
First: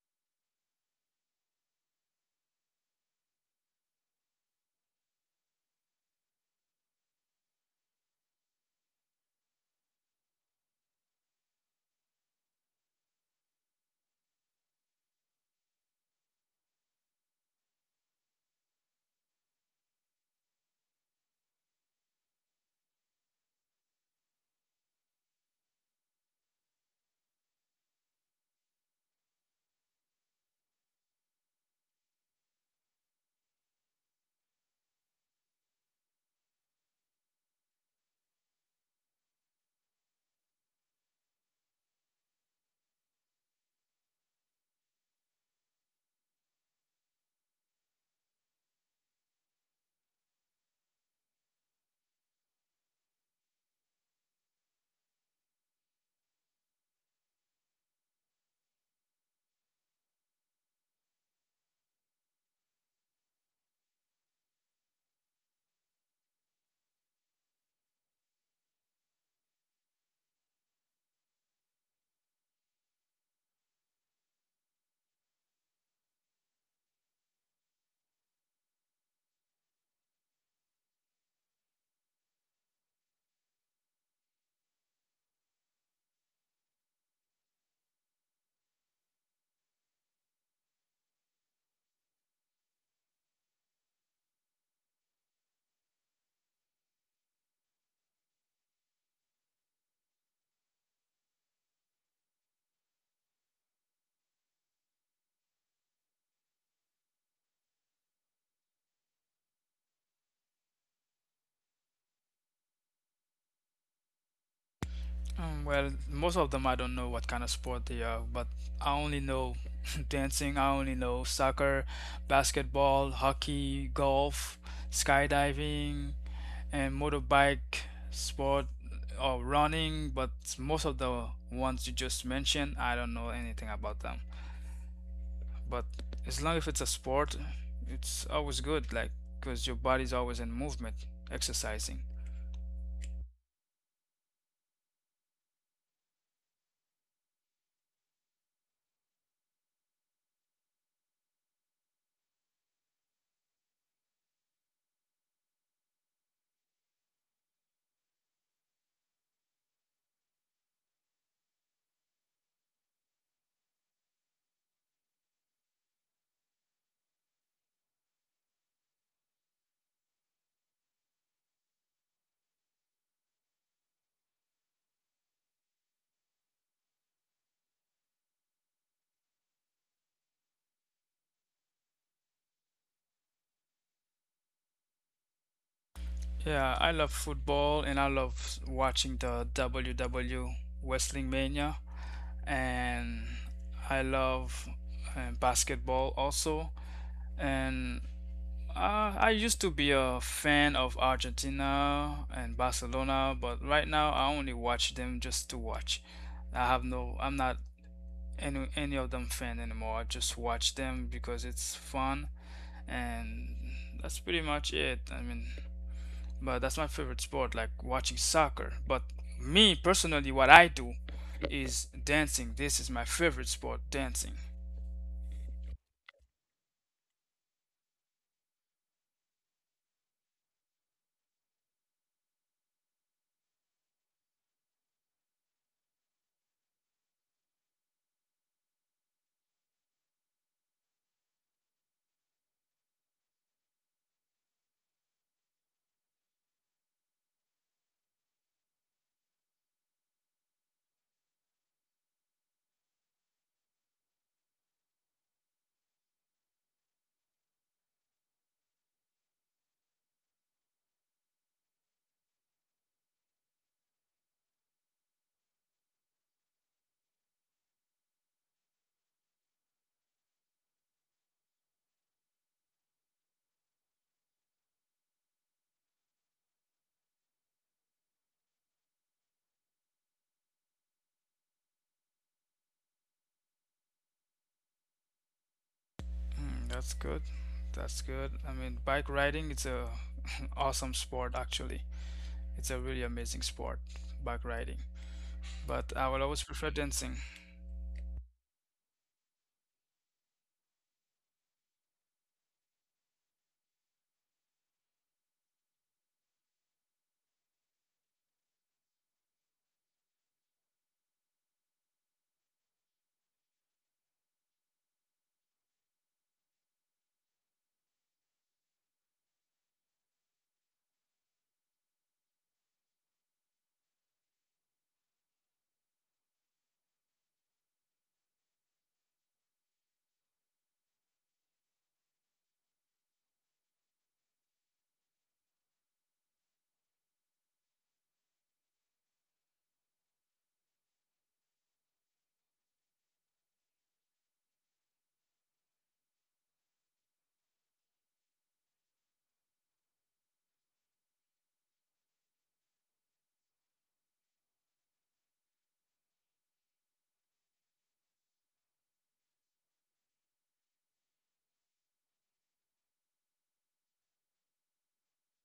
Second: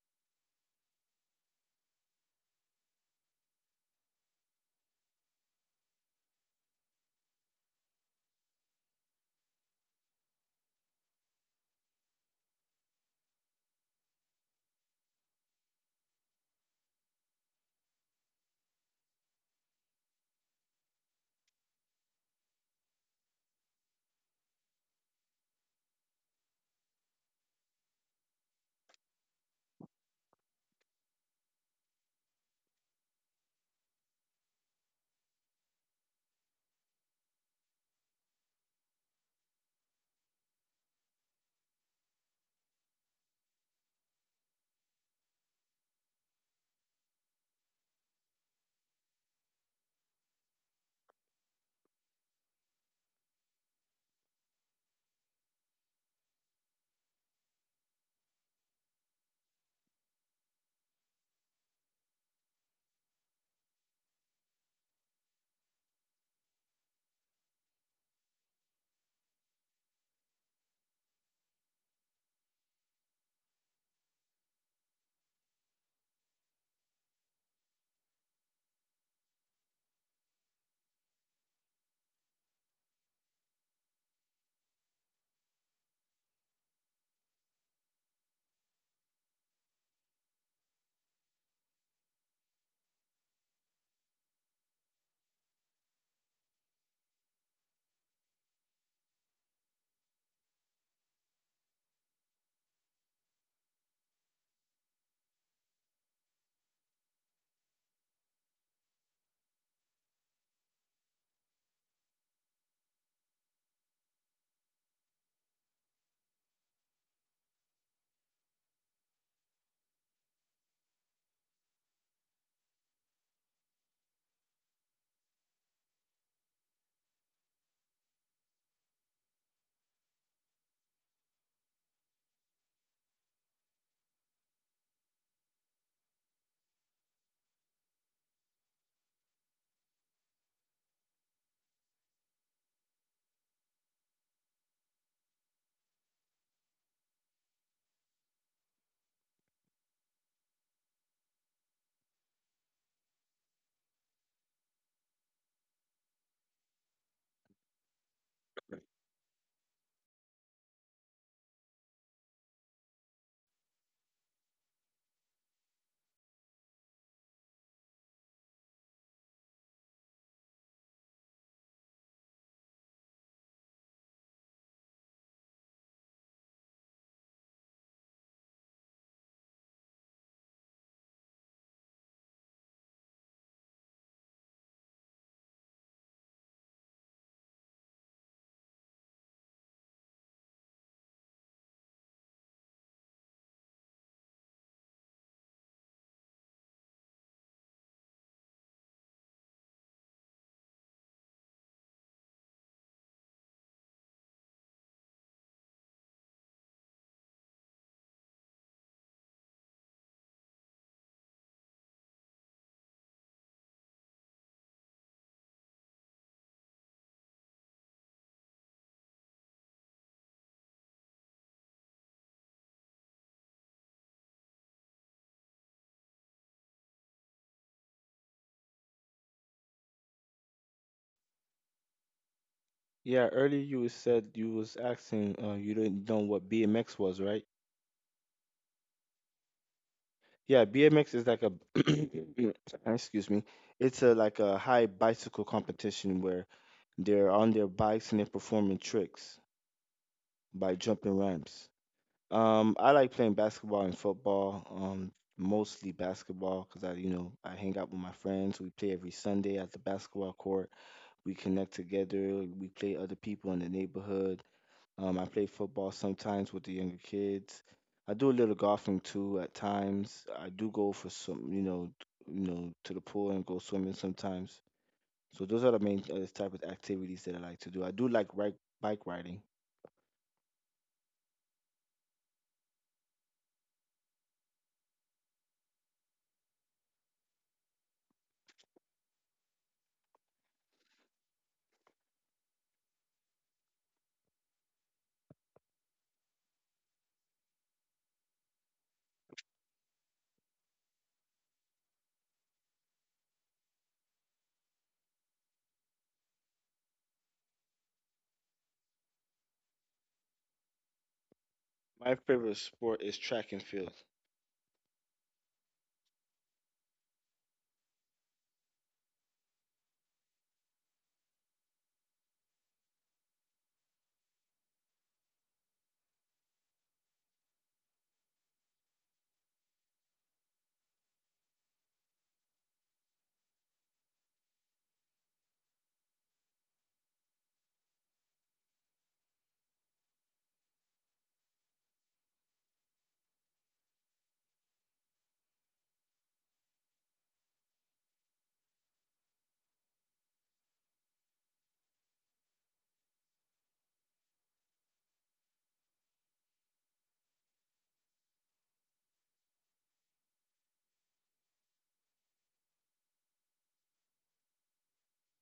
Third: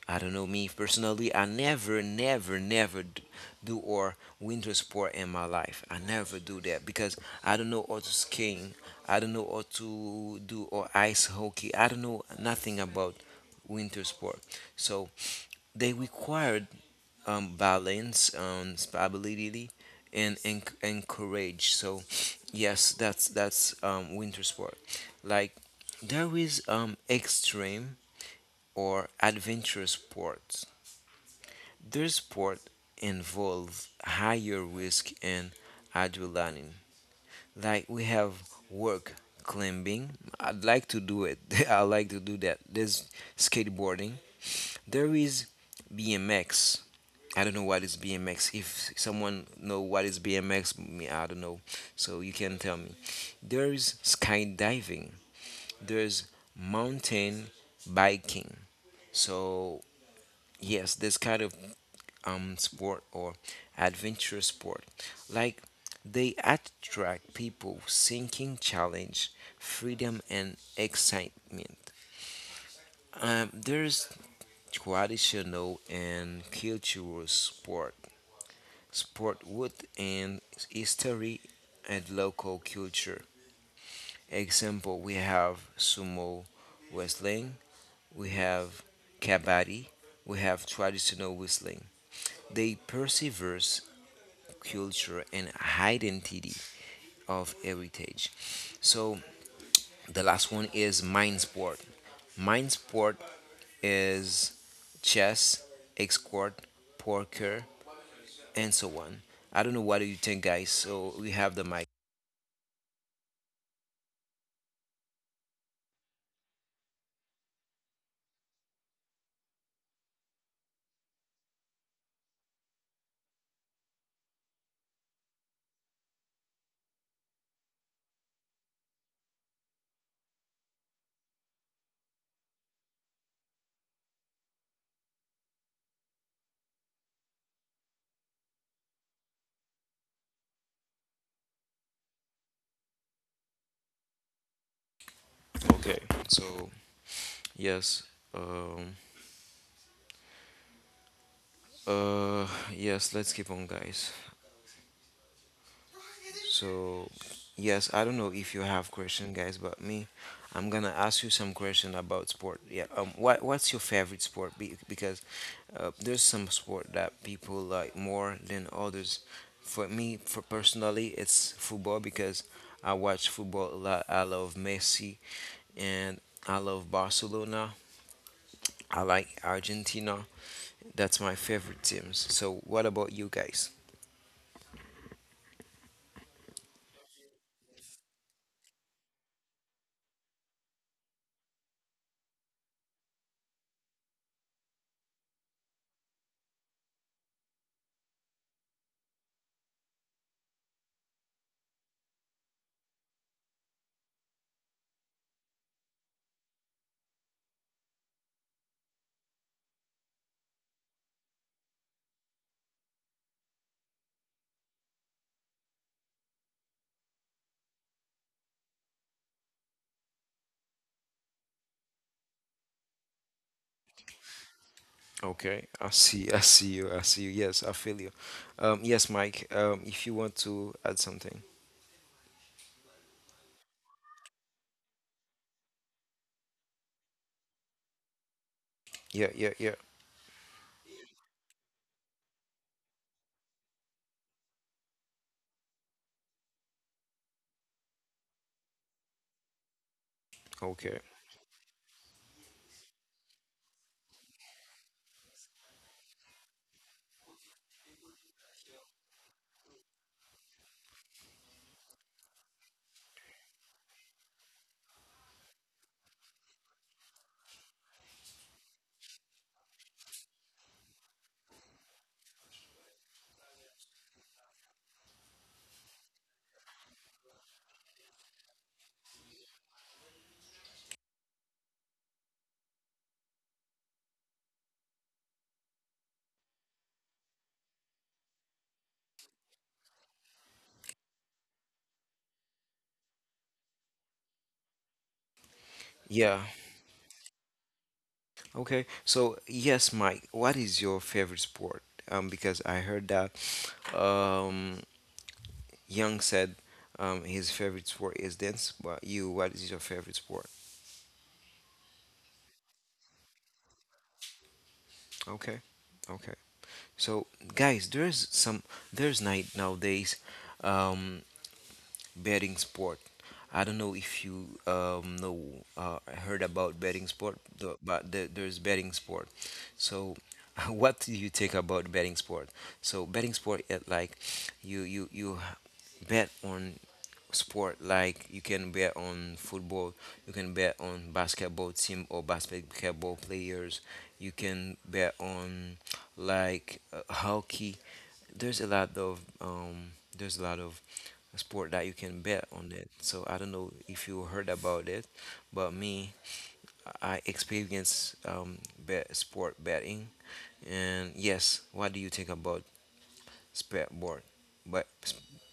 [SPEAKER 1] I don't know, me personally. I never do or winter sport in my life. I never do that because I don't know how to skiing. I don't know how to do or ice hockey. I don't know nothing about winter sport. So they require balance, stability, and encourage. So, yes, that's winter sport. Like there is extreme or adventurous sports. Their sport involve higher risk and adrenaline. Like we have work climbing. I'd like to do it. I like to do that. There's skateboarding. There is BMX. I don't know what is BMX. If someone know what is BMX, me I don't know. So you can tell me. There is skydiving. There's mountain biking. So yes, this kind of sport or adventure sport. Like they attract people seeking challenge, freedom, and excitement. There's traditional and cultural sport, sport with and history and local culture. Example, we have sumo wrestling, we have kabaddi, we have traditional wrestling. They persevere culture, and identity of heritage. So the last one is mind sport. Mind sport is chess, escort, poker, and so on. I don't know what do you think, guys. So we have the mic.
[SPEAKER 2] Well, most of them I don't know what kind of sport they are, but I only know dancing, I only know soccer, basketball, hockey, golf, skydiving, and motorbike sport or running, but most of the ones you just mentioned, I don't know anything about them. But as long as it's a sport, it's always good, like, because your body's always in movement, exercising.
[SPEAKER 1] Okay. So yes. Um. Uh. Yes. Let's keep on, guys. So, yes, I don't know if you have question, guys, but me, I'm gonna ask you some question about sport. Yeah, what's your favorite sport? Because there's some sport that people like more than others. For me, for personally, it's football because I watch football a lot. I love Messi, and I love Barcelona. I like Argentina. That's my favorite teams. So, what about you guys?
[SPEAKER 2] Yeah, I love football and I love watching the WW Wrestling Mania, and I love basketball also. And I used to be a fan of Argentina and Barcelona, but right now I only watch them just to watch. I have no, I'm not any of them fan anymore. I just watch them because it's fun, and that's pretty much it. I mean, but that's my favorite sport, like watching soccer. But me personally, what I do is dancing. This is my favorite sport, dancing.
[SPEAKER 1] Okay, I see, I see you, I see you. Yes, I feel you. Yes, Mike, if you want to add something.
[SPEAKER 3] Yeah, earlier you was said you was asking you didn't know what BMX was, right?
[SPEAKER 1] Yeah, yeah, yeah.
[SPEAKER 3] Yeah, BMX is like a excuse me. It's a like a high bicycle competition where they're on their bikes and they're performing tricks by
[SPEAKER 1] Okay.
[SPEAKER 3] jumping ramps. I like playing basketball and football. Mostly basketball because I, you know, I hang out with my friends. We play every Sunday at the basketball court. We connect together. We play other people in the neighborhood. I play football sometimes with the younger kids. I do a little golfing too at times. I do go for some, you know, to the pool and go swimming sometimes. So those are the main type of activities that I like to do. I do like bike riding.
[SPEAKER 2] Mm, that's good. That's good. I mean, bike riding, it's a awesome sport actually. It's a really amazing sport, bike riding. But I will
[SPEAKER 1] Yeah.
[SPEAKER 2] always prefer dancing.
[SPEAKER 1] Okay. So, yes, Mike, what is your favorite sport? Because I heard that um, Young said his favorite sport is dance, but you, what is your favorite sport?
[SPEAKER 3] My favorite sport is track and field.
[SPEAKER 1] Okay. Okay. So, guys, there's night nowadays. Um, betting sport. I don't know if you know uh, heard about betting sport, there's betting sport. So, what do you think about betting sport? So, betting sport it like you bet on sport, like you can bet on football, you can bet on basketball team or basketball players, you can bet on like hockey. There's a lot of there's a lot of sport that you can bet on it. So I don't know if you heard about it, but me, I experience sport betting. And yes, what do you think about sport board? But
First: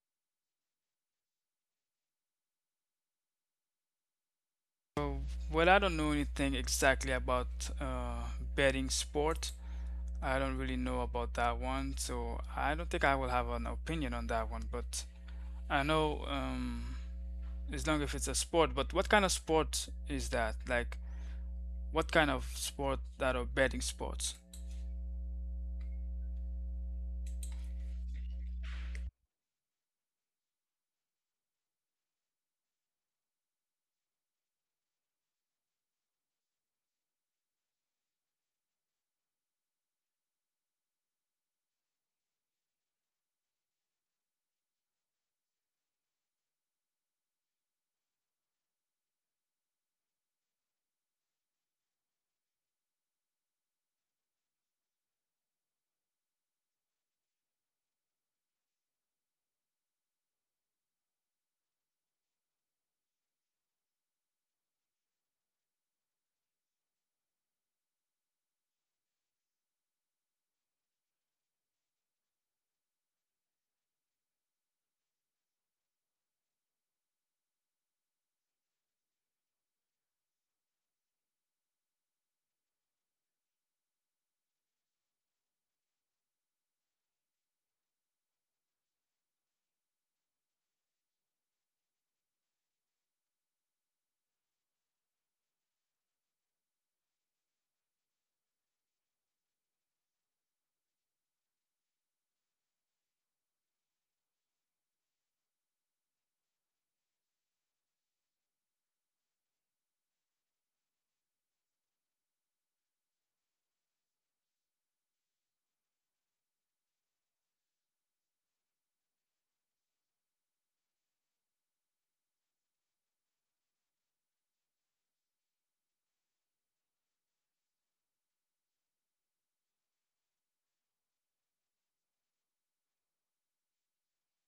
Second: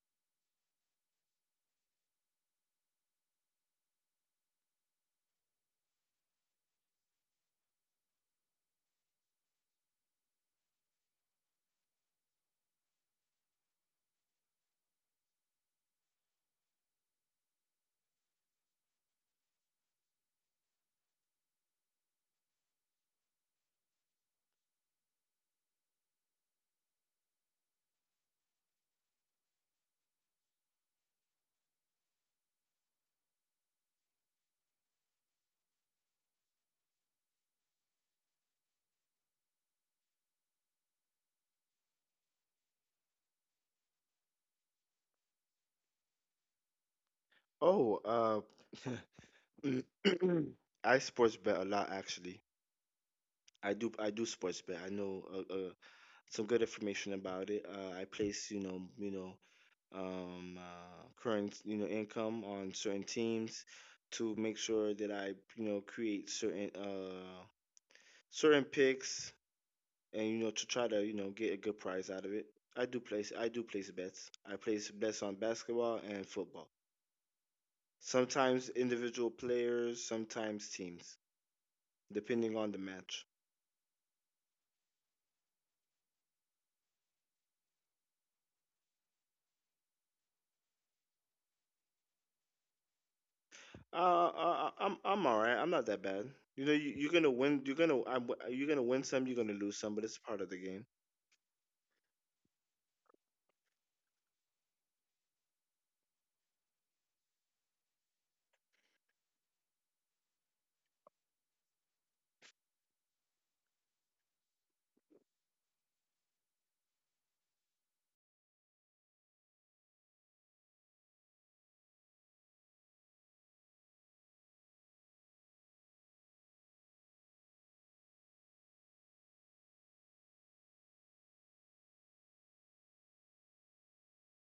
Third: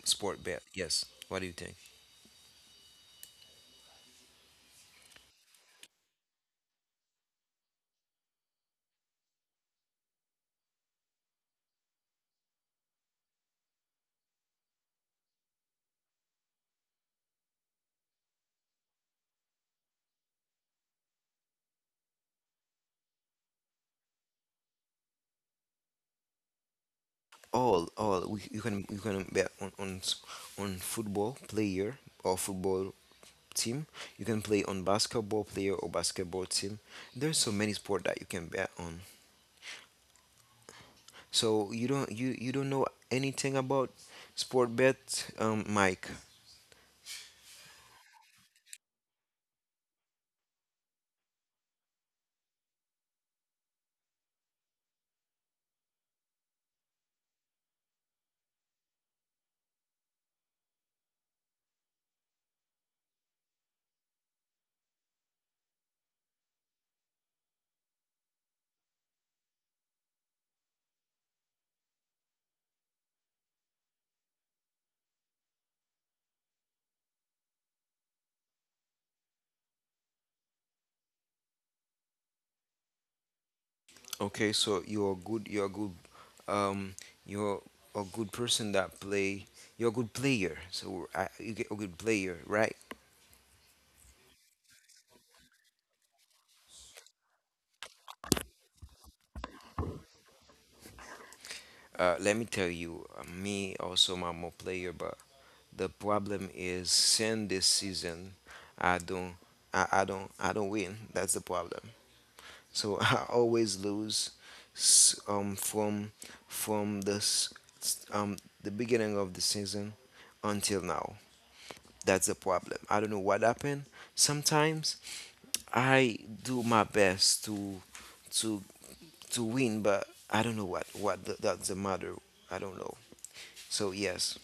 [SPEAKER 1] sport bet, yes. What do you think?
[SPEAKER 2] So, well, I don't know anything exactly about uh, betting sport. I don't really know about that one, so I don't think I will have an opinion on that one. But I know, as long as it's a sport. But what kind of sport is that? Like, what kind of sport that are betting sports?
[SPEAKER 1] You can bet on, on football player or football team. You can play on basketball player or basketball team. There's so many sport that you can bet on. So you don't know anything about sport bet, Mike?
[SPEAKER 3] Oh, uh, I sports bet a lot actually. I do sports bet. I know a, some good information about it. I place, current, you know, income on certain teams to make sure that I, you know, create certain certain picks and you know to try to you know get a good prize out of it. I do place bets. I place bets on basketball and football. Sometimes individual players, sometimes teams, depending on the match.
[SPEAKER 1] Okay, so you're good, um you're a good person that play. You're a good player, so you get a good player, right?
[SPEAKER 3] I'm all right. I'm not that bad. You know, you're gonna win. You're gonna win some. You're gonna lose some, but it's part of the game.
[SPEAKER 1] Let me tell you, me also I'm a player, but the problem is since this season, I don't, I don't win. That's the problem. So I always lose, from from this, the beginning of the season until now. That's the problem. I don't know what happened. Sometimes I do my best to to win, but I don't know that's the matter. I don't know. So yes,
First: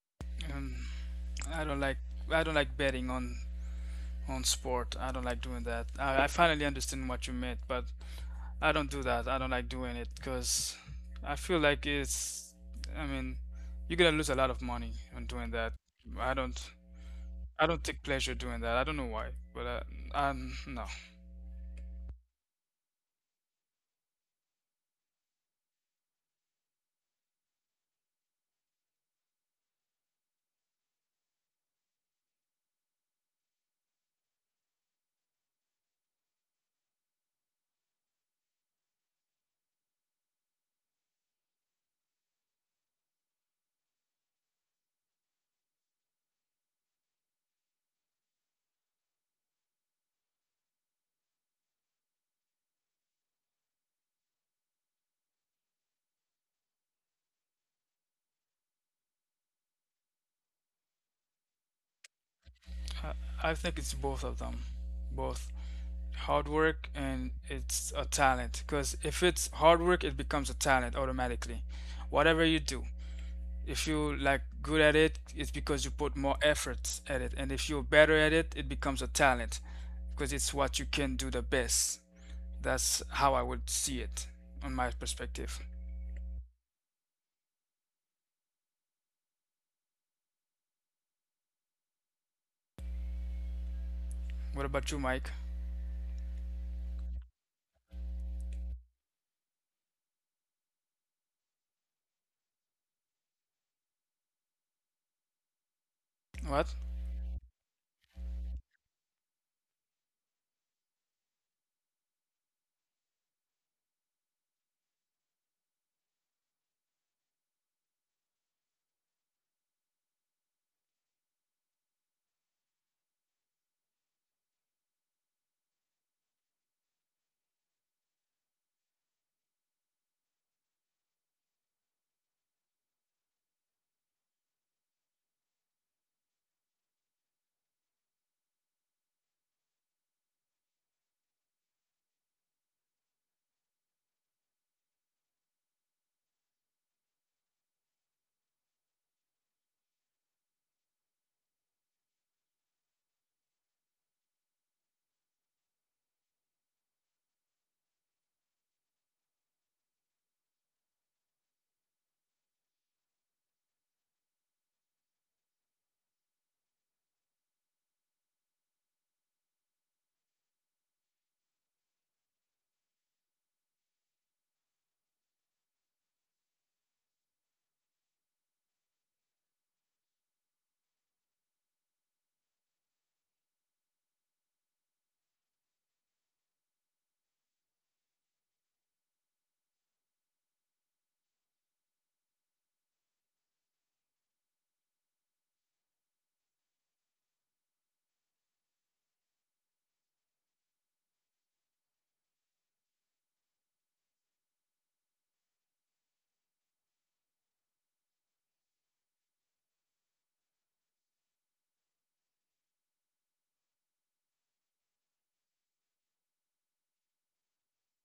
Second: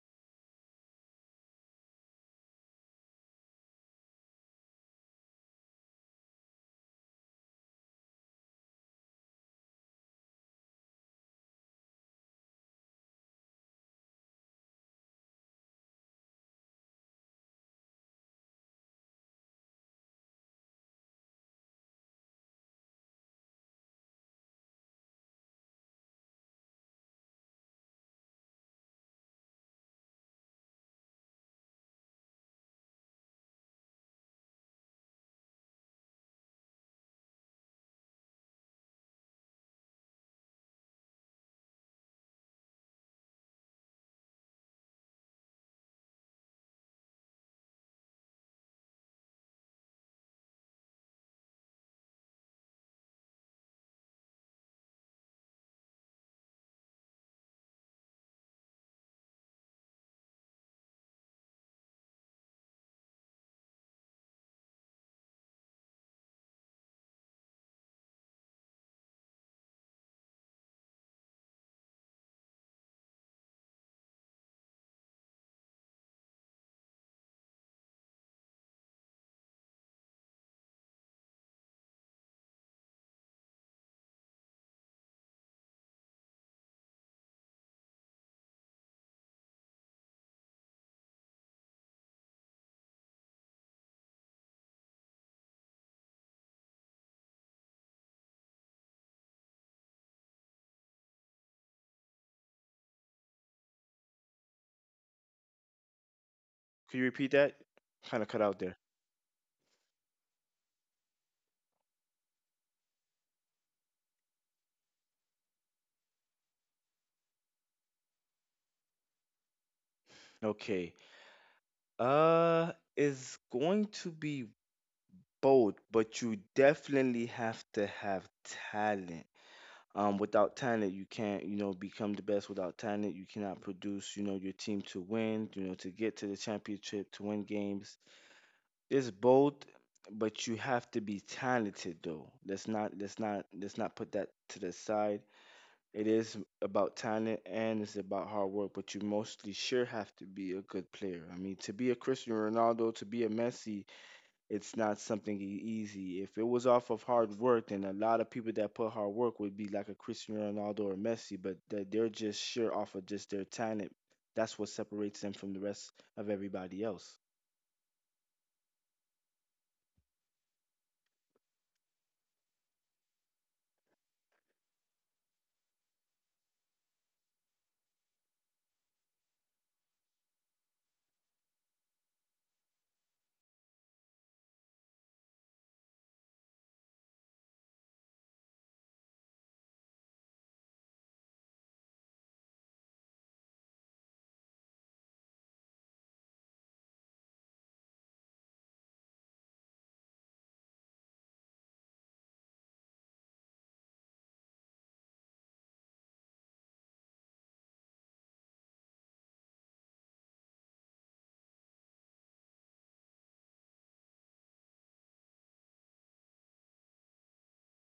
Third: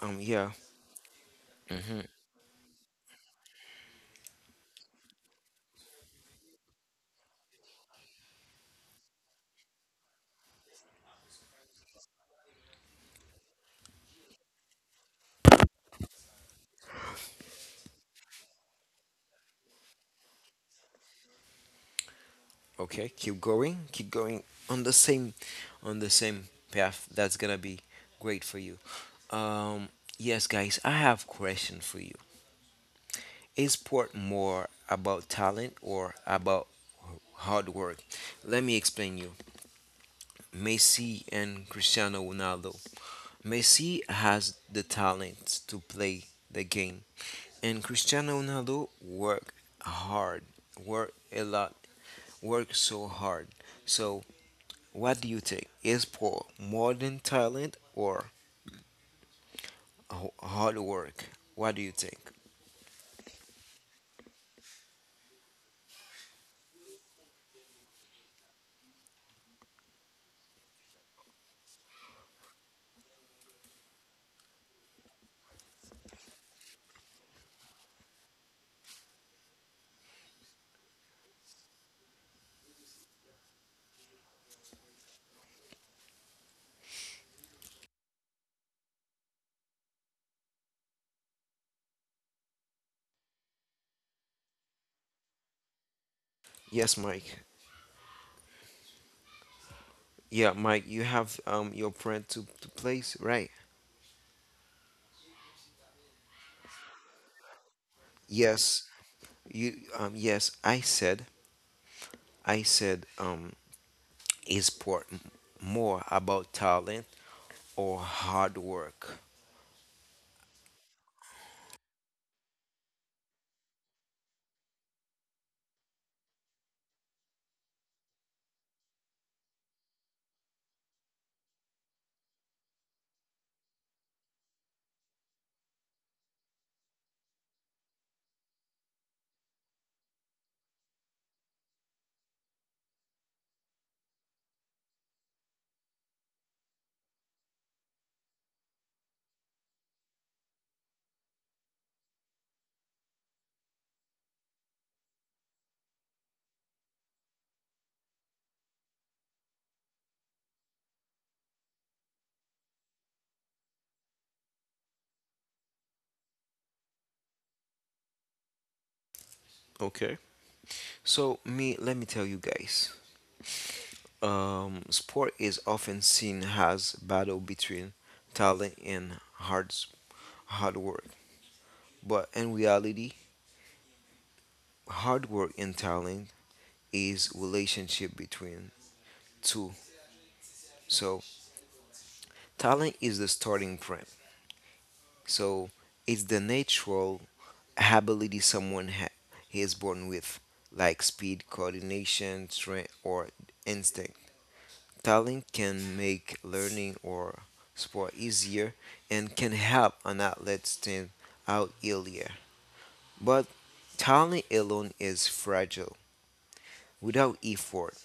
[SPEAKER 1] um, yeah,
[SPEAKER 2] Um, I don't like, I don't like betting on sport. I don't like doing that. I finally understand what you meant, but I don't do that. I don't like doing it because I feel like it's, I mean, you're gonna lose a lot of money on doing that. I don't, I don't take pleasure doing that. I don't know why, but I, I'm no.
[SPEAKER 1] okay, keep going on the same path. That's gonna be great for you. Um, yes, guys, I have question for you. Is sport more about talent or about hard work? Let me explain you. Messi and Cristiano Ronaldo. Messi has the talent to play the game, and Cristiano Ronaldo work hard, work a lot, work so hard. So, what do you think? Is for more than talent or hard work? What do you think?
[SPEAKER 2] I think it's both of them, both hard work and it's a talent. Because if it's hard work, it becomes a talent automatically. Whatever you do, if you like good at it, it's because you put more effort at it, and if you're better at it, it becomes a talent because it's what you can do the best. That's how I would see it on my perspective. What about you, Mike?
[SPEAKER 1] Yes, Mike. Yeah, Mike, you have your friend to place, right?
[SPEAKER 2] What?
[SPEAKER 3] Could you repeat that? Kind of cut out there.
[SPEAKER 1] Yes, you yes, I said is por- more about talent or hard work.
[SPEAKER 3] Okay. It's going to be both, but you definitely have to have talent. Without talent, you can't, you know, become the best. Without talent, you cannot produce, you know, your team to win, you know, to get to the championship, to win games. It's both, but you have to be talented though. Let's not put that to the side. It is about talent and it's about hard work, but you mostly sure have to be a good player. I mean, to be a Cristiano Ronaldo, to be a Messi, it's not something easy. If it was off of hard work, then a lot of people that put hard work would be like a Cristiano Ronaldo or Messi, but they're just sure off of just their talent. That's what separates them from the rest of everybody else.
[SPEAKER 1] Okay. So me, let me tell you guys. Sport is often seen as battle between talent and hard work, but in reality, hard work and talent is relationship between two. So talent is the starting point. So it's the natural ability is born with, like speed, coordination, strength, or instinct. Talent can make learning or sport easier and can help an athlete stand out earlier. But talent alone is fragile. Without effort,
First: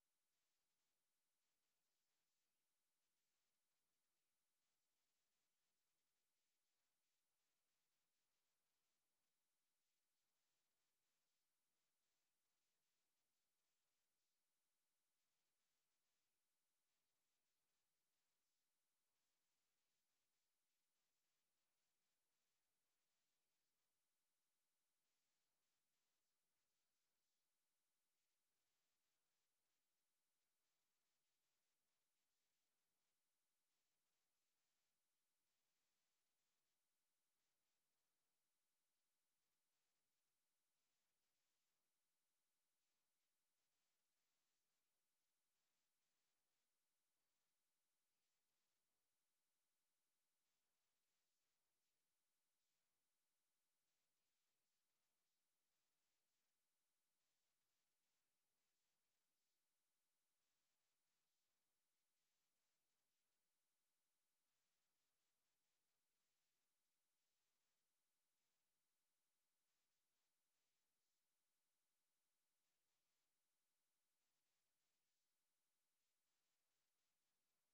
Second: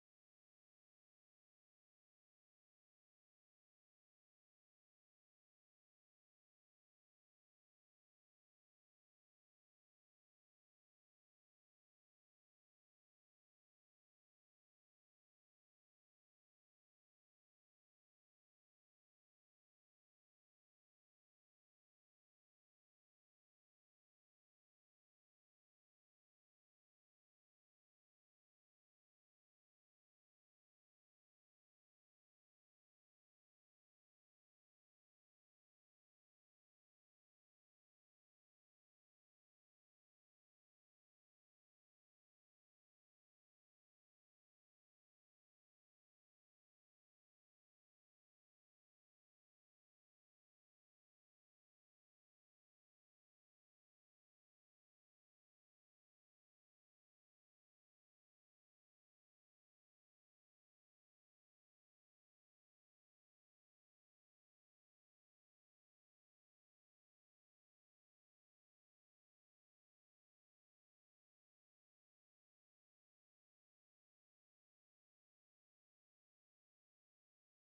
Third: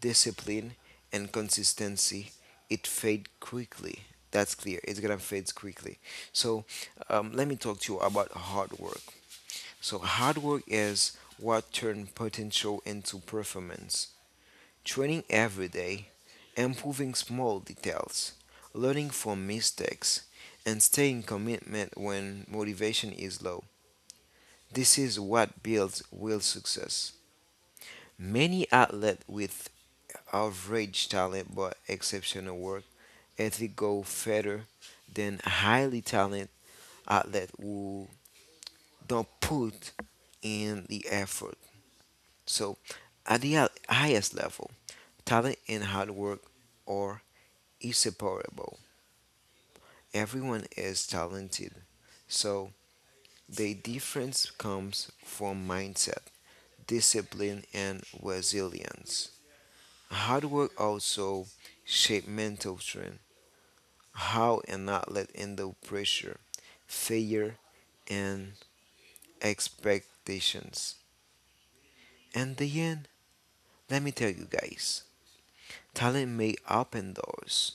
[SPEAKER 1] discipline, and consistency, it fades quickly. That's clear. It's gonna fade quickly. So let me talk to you about hard work. So, hard work is what turns potential into performance. Training every day, improving small details, learning from mistakes, and staying commitment when motivation is low. This is what builds real success. Many athletes with average talent but exceptional work ethic go further than highly talented athletes who don't put in the effort. So, at the highest level, talent and hard work are inseparable. Everyone is talented, so the difference comes from mindset, discipline, and resilience. Hard work also shapes mental strength, how an athlete handles pressure, failure, and expectations. And the end, let me tell you guys, talent may open doors,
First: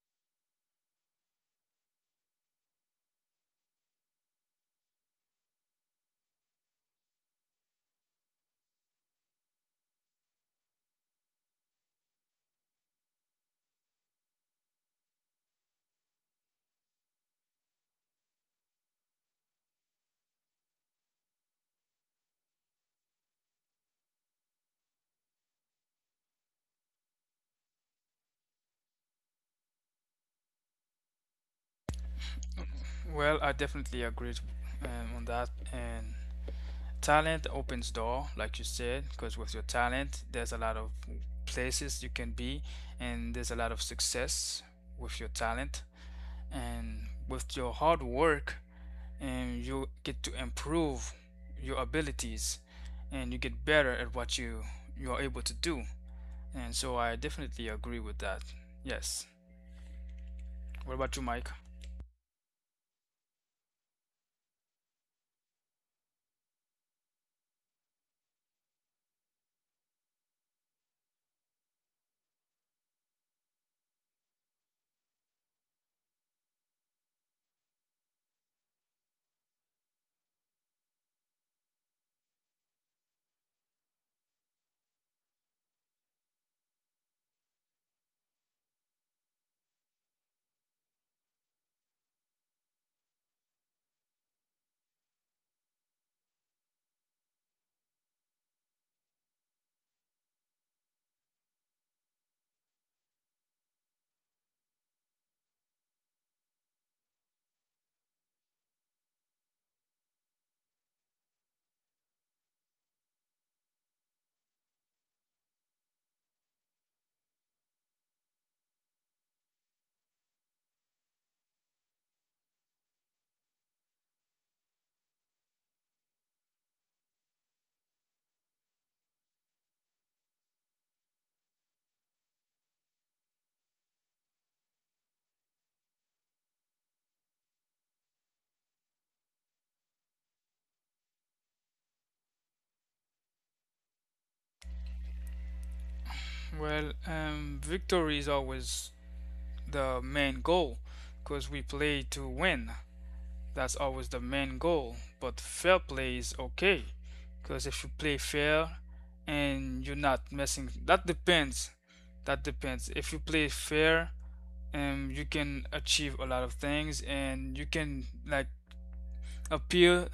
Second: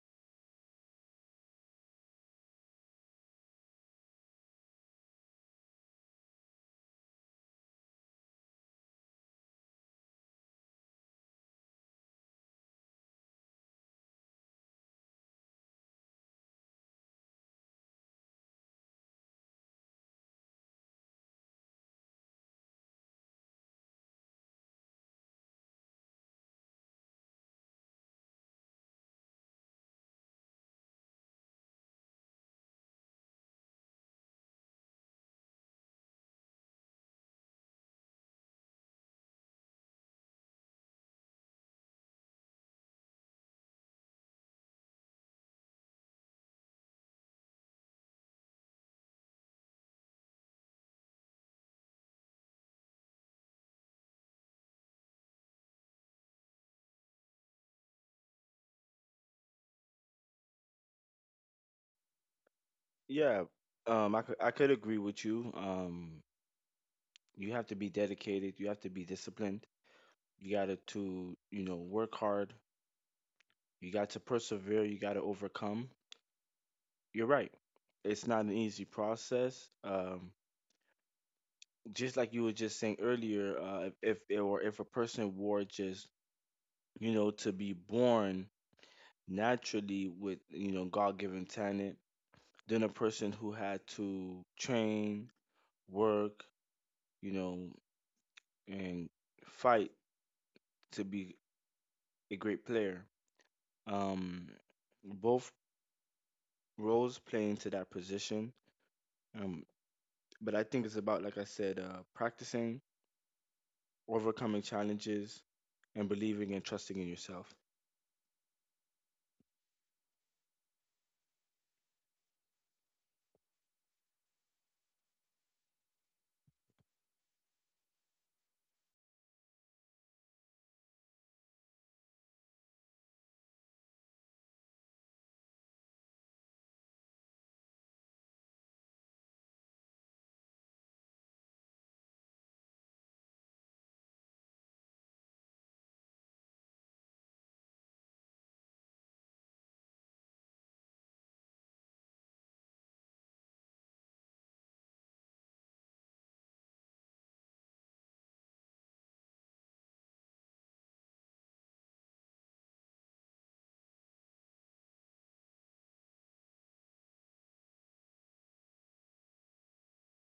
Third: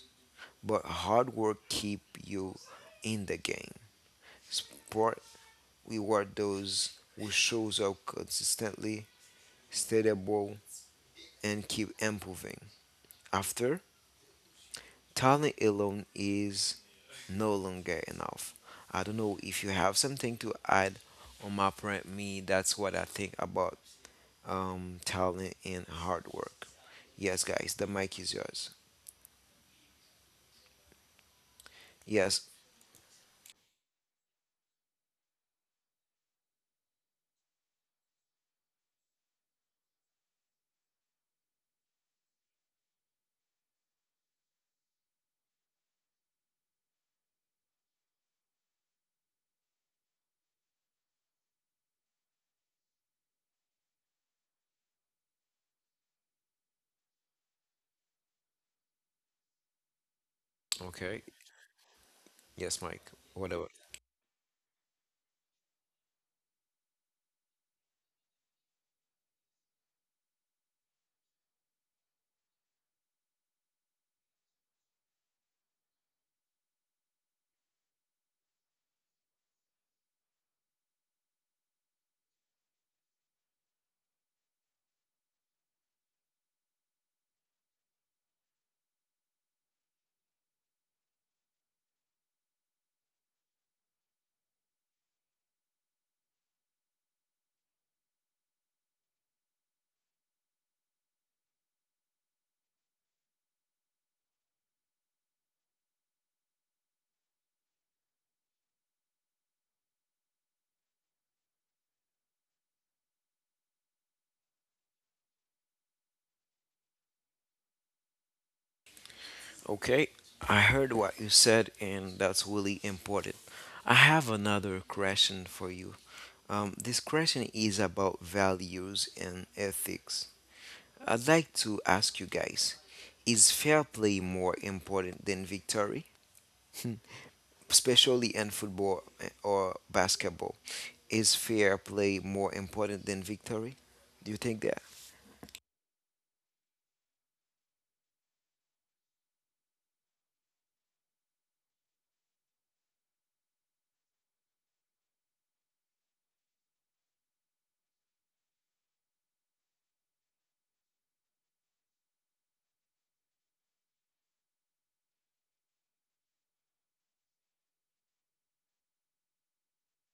[SPEAKER 1] but hard work keep you in the game. Sport reward those who shows up consistently, stable, and keep improving. After talent alone is no longer enough. I don't know if you have something to add on my point. Me. That's what I think about talent and hard work. Yes, guys, the mic is yours. Yes.
[SPEAKER 2] Well, I definitely agree, on that, and talent opens door like you said, because with your talent there's a lot of places you can be, and there's a lot of success with your talent. And with your hard work, and you get to improve your abilities, and you get better at what you are able to do. And so I definitely agree with that. Yes, what about
[SPEAKER 1] Okay.
[SPEAKER 2] you, Mike?
[SPEAKER 1] Yes, Mike.
[SPEAKER 3] Yeah,
[SPEAKER 1] Whatever.
[SPEAKER 3] I could agree with you. You have to be dedicated. You have to be disciplined. You gotta to you know work hard. You got to persevere. You got to overcome. You're right. It's not an easy process. Just like you were just saying earlier, if a person were just you know to be born naturally with you know God-given talent, then a person who had to train, work, you know, and fight to be a great player. Um, both roles play into that position. Um, but I think it's about, like I said, practicing, overcoming challenges, and believing and trusting in yourself.
[SPEAKER 1] Okay, I heard what you said, and that's really important. I have another question for you. This question is about values and ethics. I'd like to ask you guys, is fair play more important than victory? Especially in football eh, or basketball. Is fair play more important than victory? Do you think that?
[SPEAKER 2] Well, victory is always the main goal, because we play to win. That's always the main goal. But fair play is okay, because if you play fair and you're not messing, that depends. That depends. If you play fair, you can achieve a lot of things, and you can like appear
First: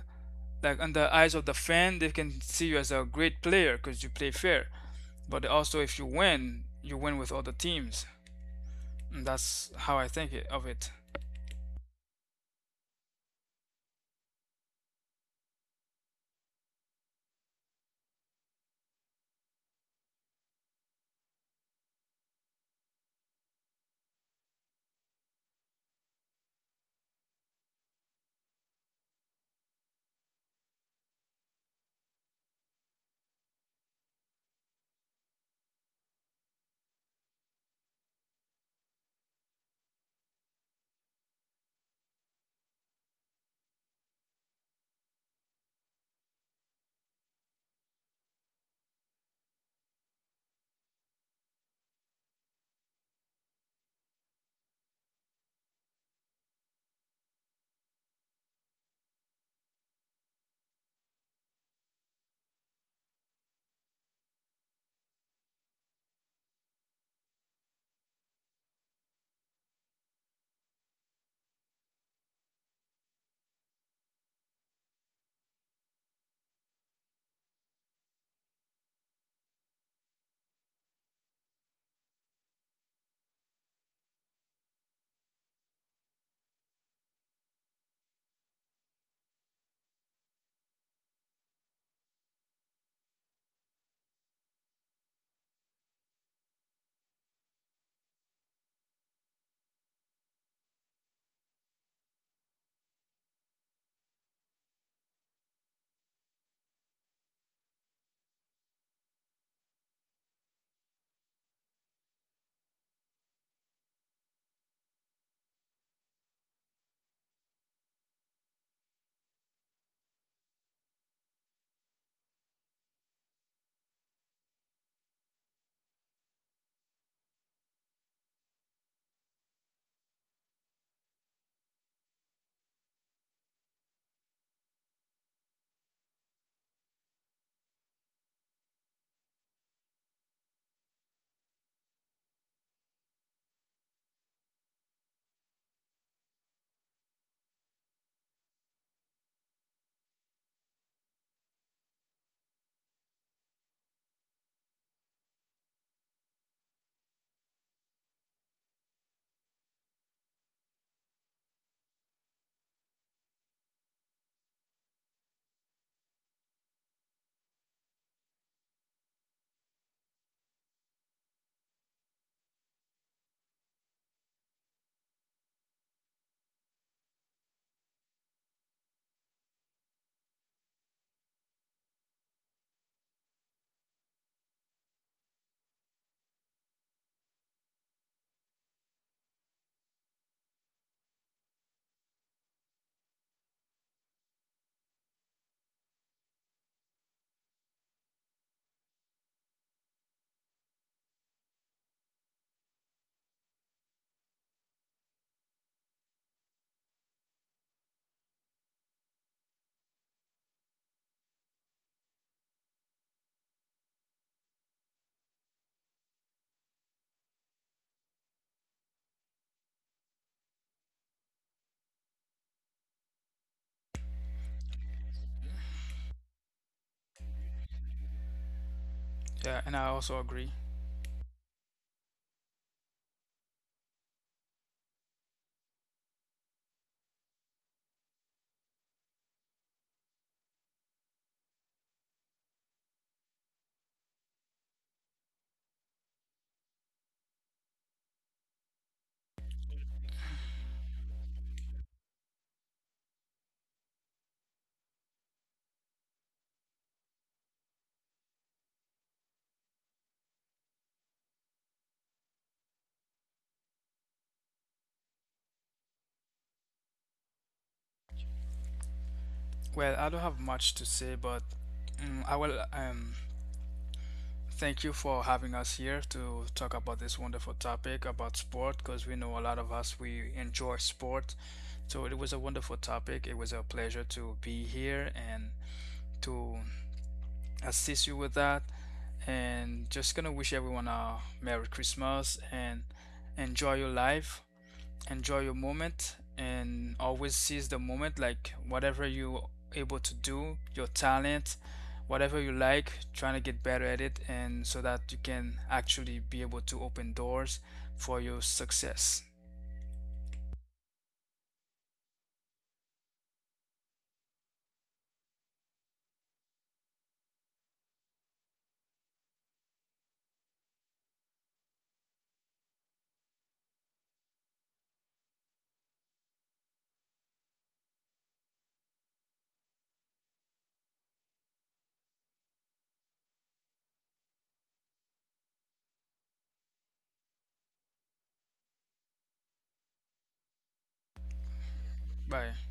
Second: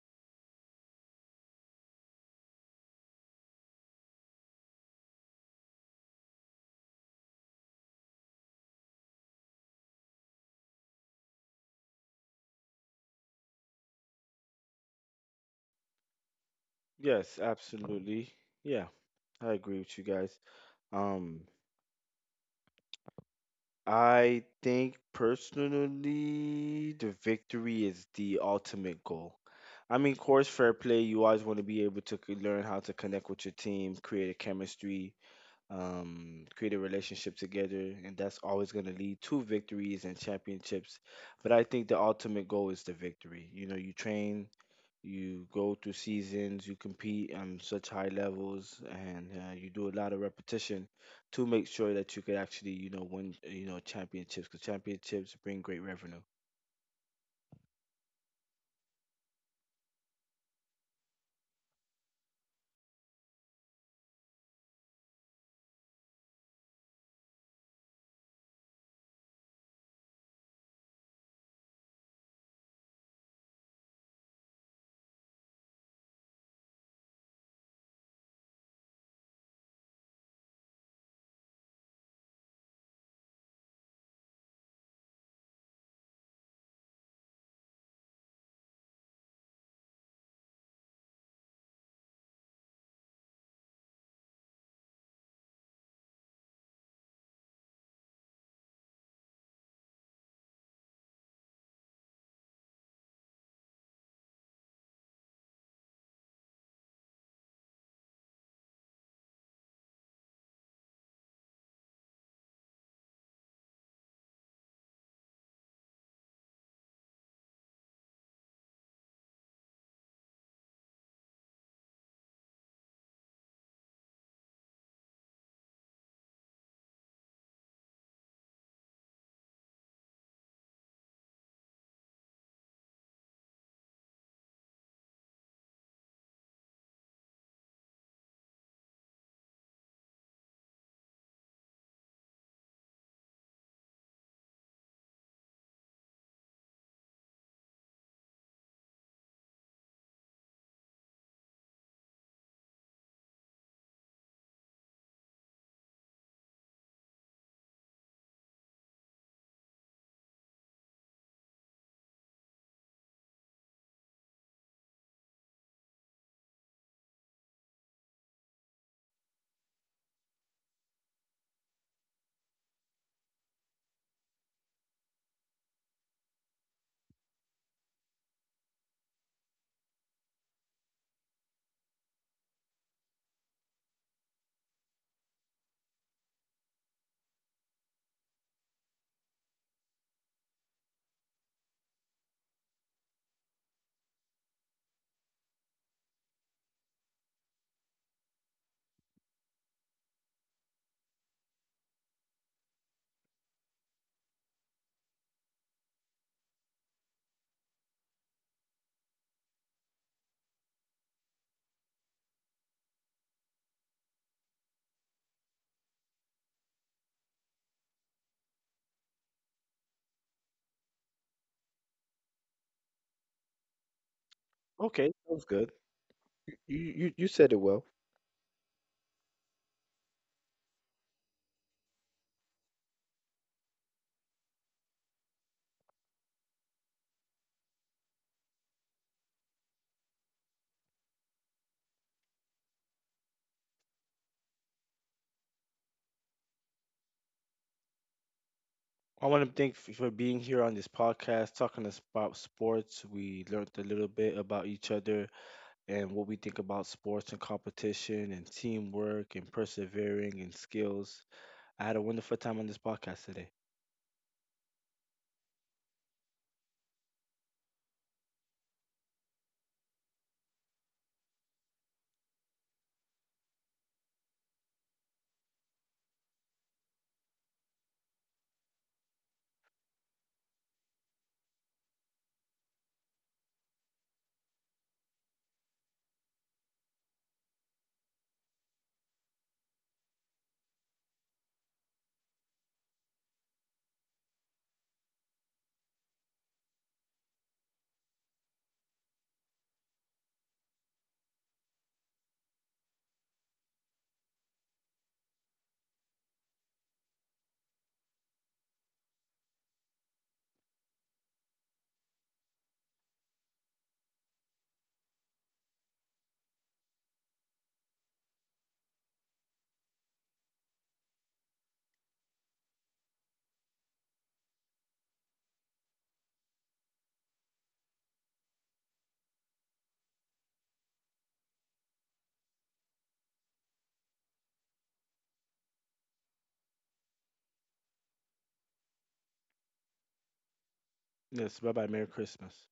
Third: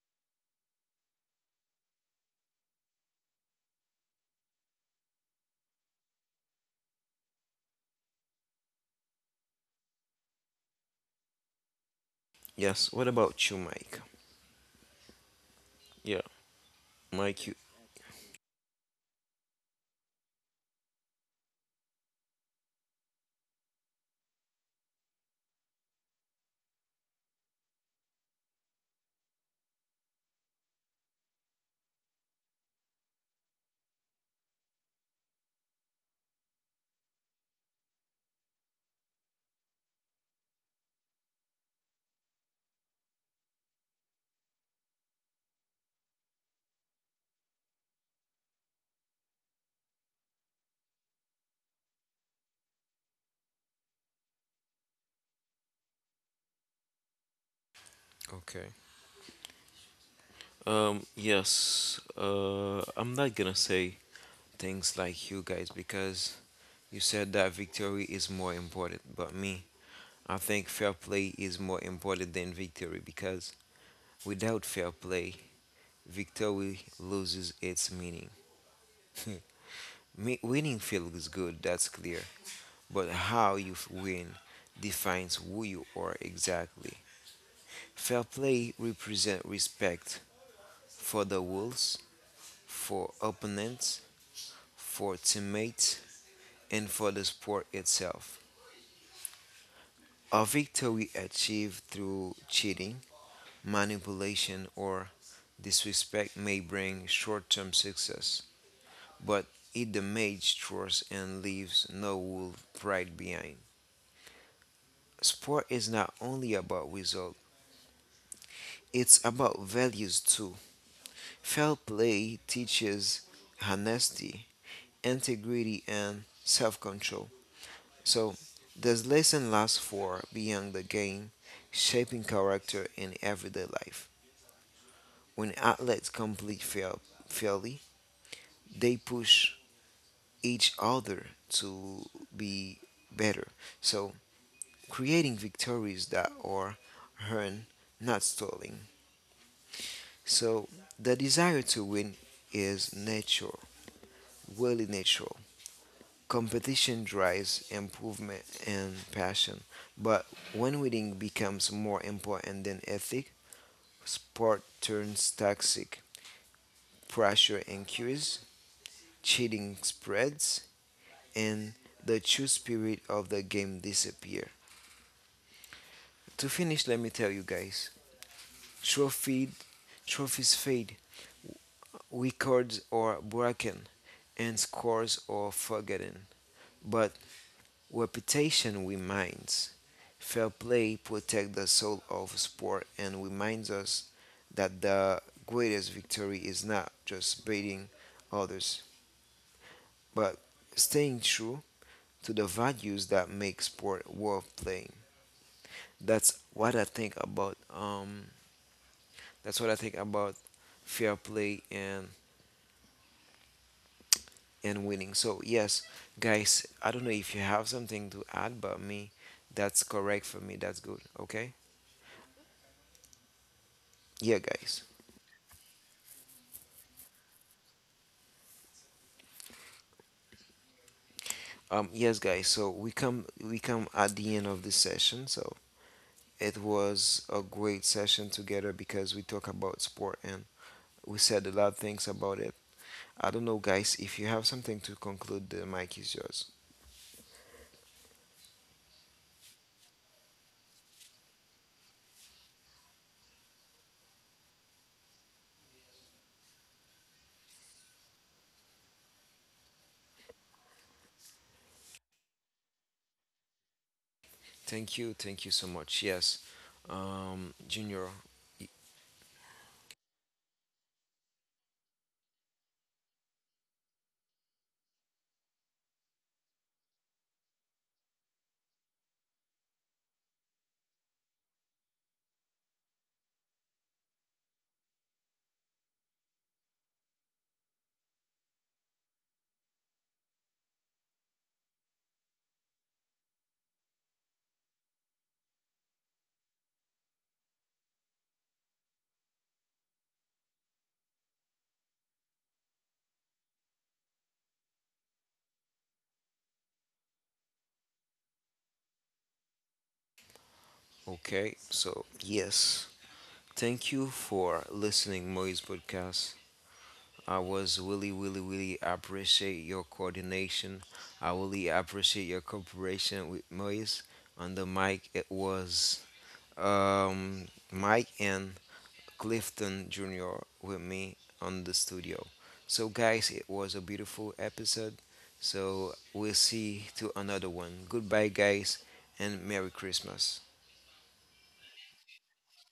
[SPEAKER 2] like on the eyes of the fan. They can see you as a great player because you play fair. But also, if you win, you win with other teams. And that's how I think it, of it.
[SPEAKER 1] Yes. What about you, Mike? Yeah,
[SPEAKER 3] Yes,
[SPEAKER 1] Mike, you.
[SPEAKER 3] absolutely. Yeah, I agree with you guys. Um, I think personally, the victory is the ultimate goal. I mean, course, fair play. You always want to be able to learn how to connect with your team, create a chemistry, create a relationship together, and that's always going to lead to victories and championships. But I think the ultimate goal is the victory. You know, you train, you go through seasons, you compete on such high levels, and you do a lot of repetition to make sure that you could actually, you know, win, you know, championships. Because championships bring great revenue.
[SPEAKER 1] Okay. Yes, I'm not gonna say things like you guys because you said that victory is more important, but me, I think fair play is more important than victory because without fair play, victory loses its meaning. Winning feels good, that's clear, but how you win defines who you are exactly. Fair play represents respect for the rules, for opponents, for teammates, and for the sport itself. A victory achieved through cheating, manipulation, or disrespect may bring short term success, but it damages trust and leaves no wolf pride behind. Sport is not only about results, it's about values too. Fair play teaches honesty, integrity, and self control. So, this lesson lasts for beyond the game, shaping character in everyday life. When athletes complete fail, fairly, they push each other to be better. So, creating victories that are earned, not stolen. So, the desire to win is natural, really natural. Competition drives improvement and passion, but when winning becomes more important than ethic, sport turns toxic. Pressure increases, cheating spreads, and the true spirit of the game disappears. To finish, let me tell you guys: trophy, trophies fade, records are broken, and scores are forgotten. But reputation reminds. Fair play protects the soul of sport and reminds us that the greatest victory is not just beating others, but staying true to the values that make sport worth playing. That's what I think about. That's what I think about fair play and winning. So yes, guys, I don't know if you have something to add, but me, that's correct for me. That's good. Okay. Yeah, guys.
[SPEAKER 3] Okay, sounds good. You said it well.
[SPEAKER 2] Yeah, and I also agree.
[SPEAKER 1] Yes, guys. So we come at the end of this session. So it was a great session together because we talk about sport and we said a lot of things about it. I don't know, guys. If you have something to conclude, the mic is yours.
[SPEAKER 3] I want to thank for being here on this podcast, talking about sports. We learned a little bit about each other and what we think about sports and competition and teamwork and persevering and skills. I had a wonderful time on this podcast today.
[SPEAKER 1] Thank you. Thank you so much. Yes, Junior.
[SPEAKER 2] Well, I don't have much to say, but mm, I will, thank you for having us here to talk about this wonderful topic about sport because we know a lot of us we enjoy sport. So it was a wonderful topic. It was a pleasure to be here and to assist you with that. And just gonna wish everyone a Merry Christmas and enjoy your life, enjoy your moment, and always seize the moment like whatever you able to do, your talent, whatever you like trying to get better at it, and so that you can actually be able to open doors for your success.
[SPEAKER 1] Okay. So yes, thank you for listening, Moise podcast. I was really, really, really appreciate your coordination. I really appreciate your cooperation with Moise on the mic. It was Mike and Clifton Jr. with me on the studio. So, guys, it was a beautiful episode. So, we'll see to another one. Goodbye, guys, and Merry Christmas.
[SPEAKER 3] Yes, bye bye. Merry
[SPEAKER 2] Bye.
[SPEAKER 3] Christmas.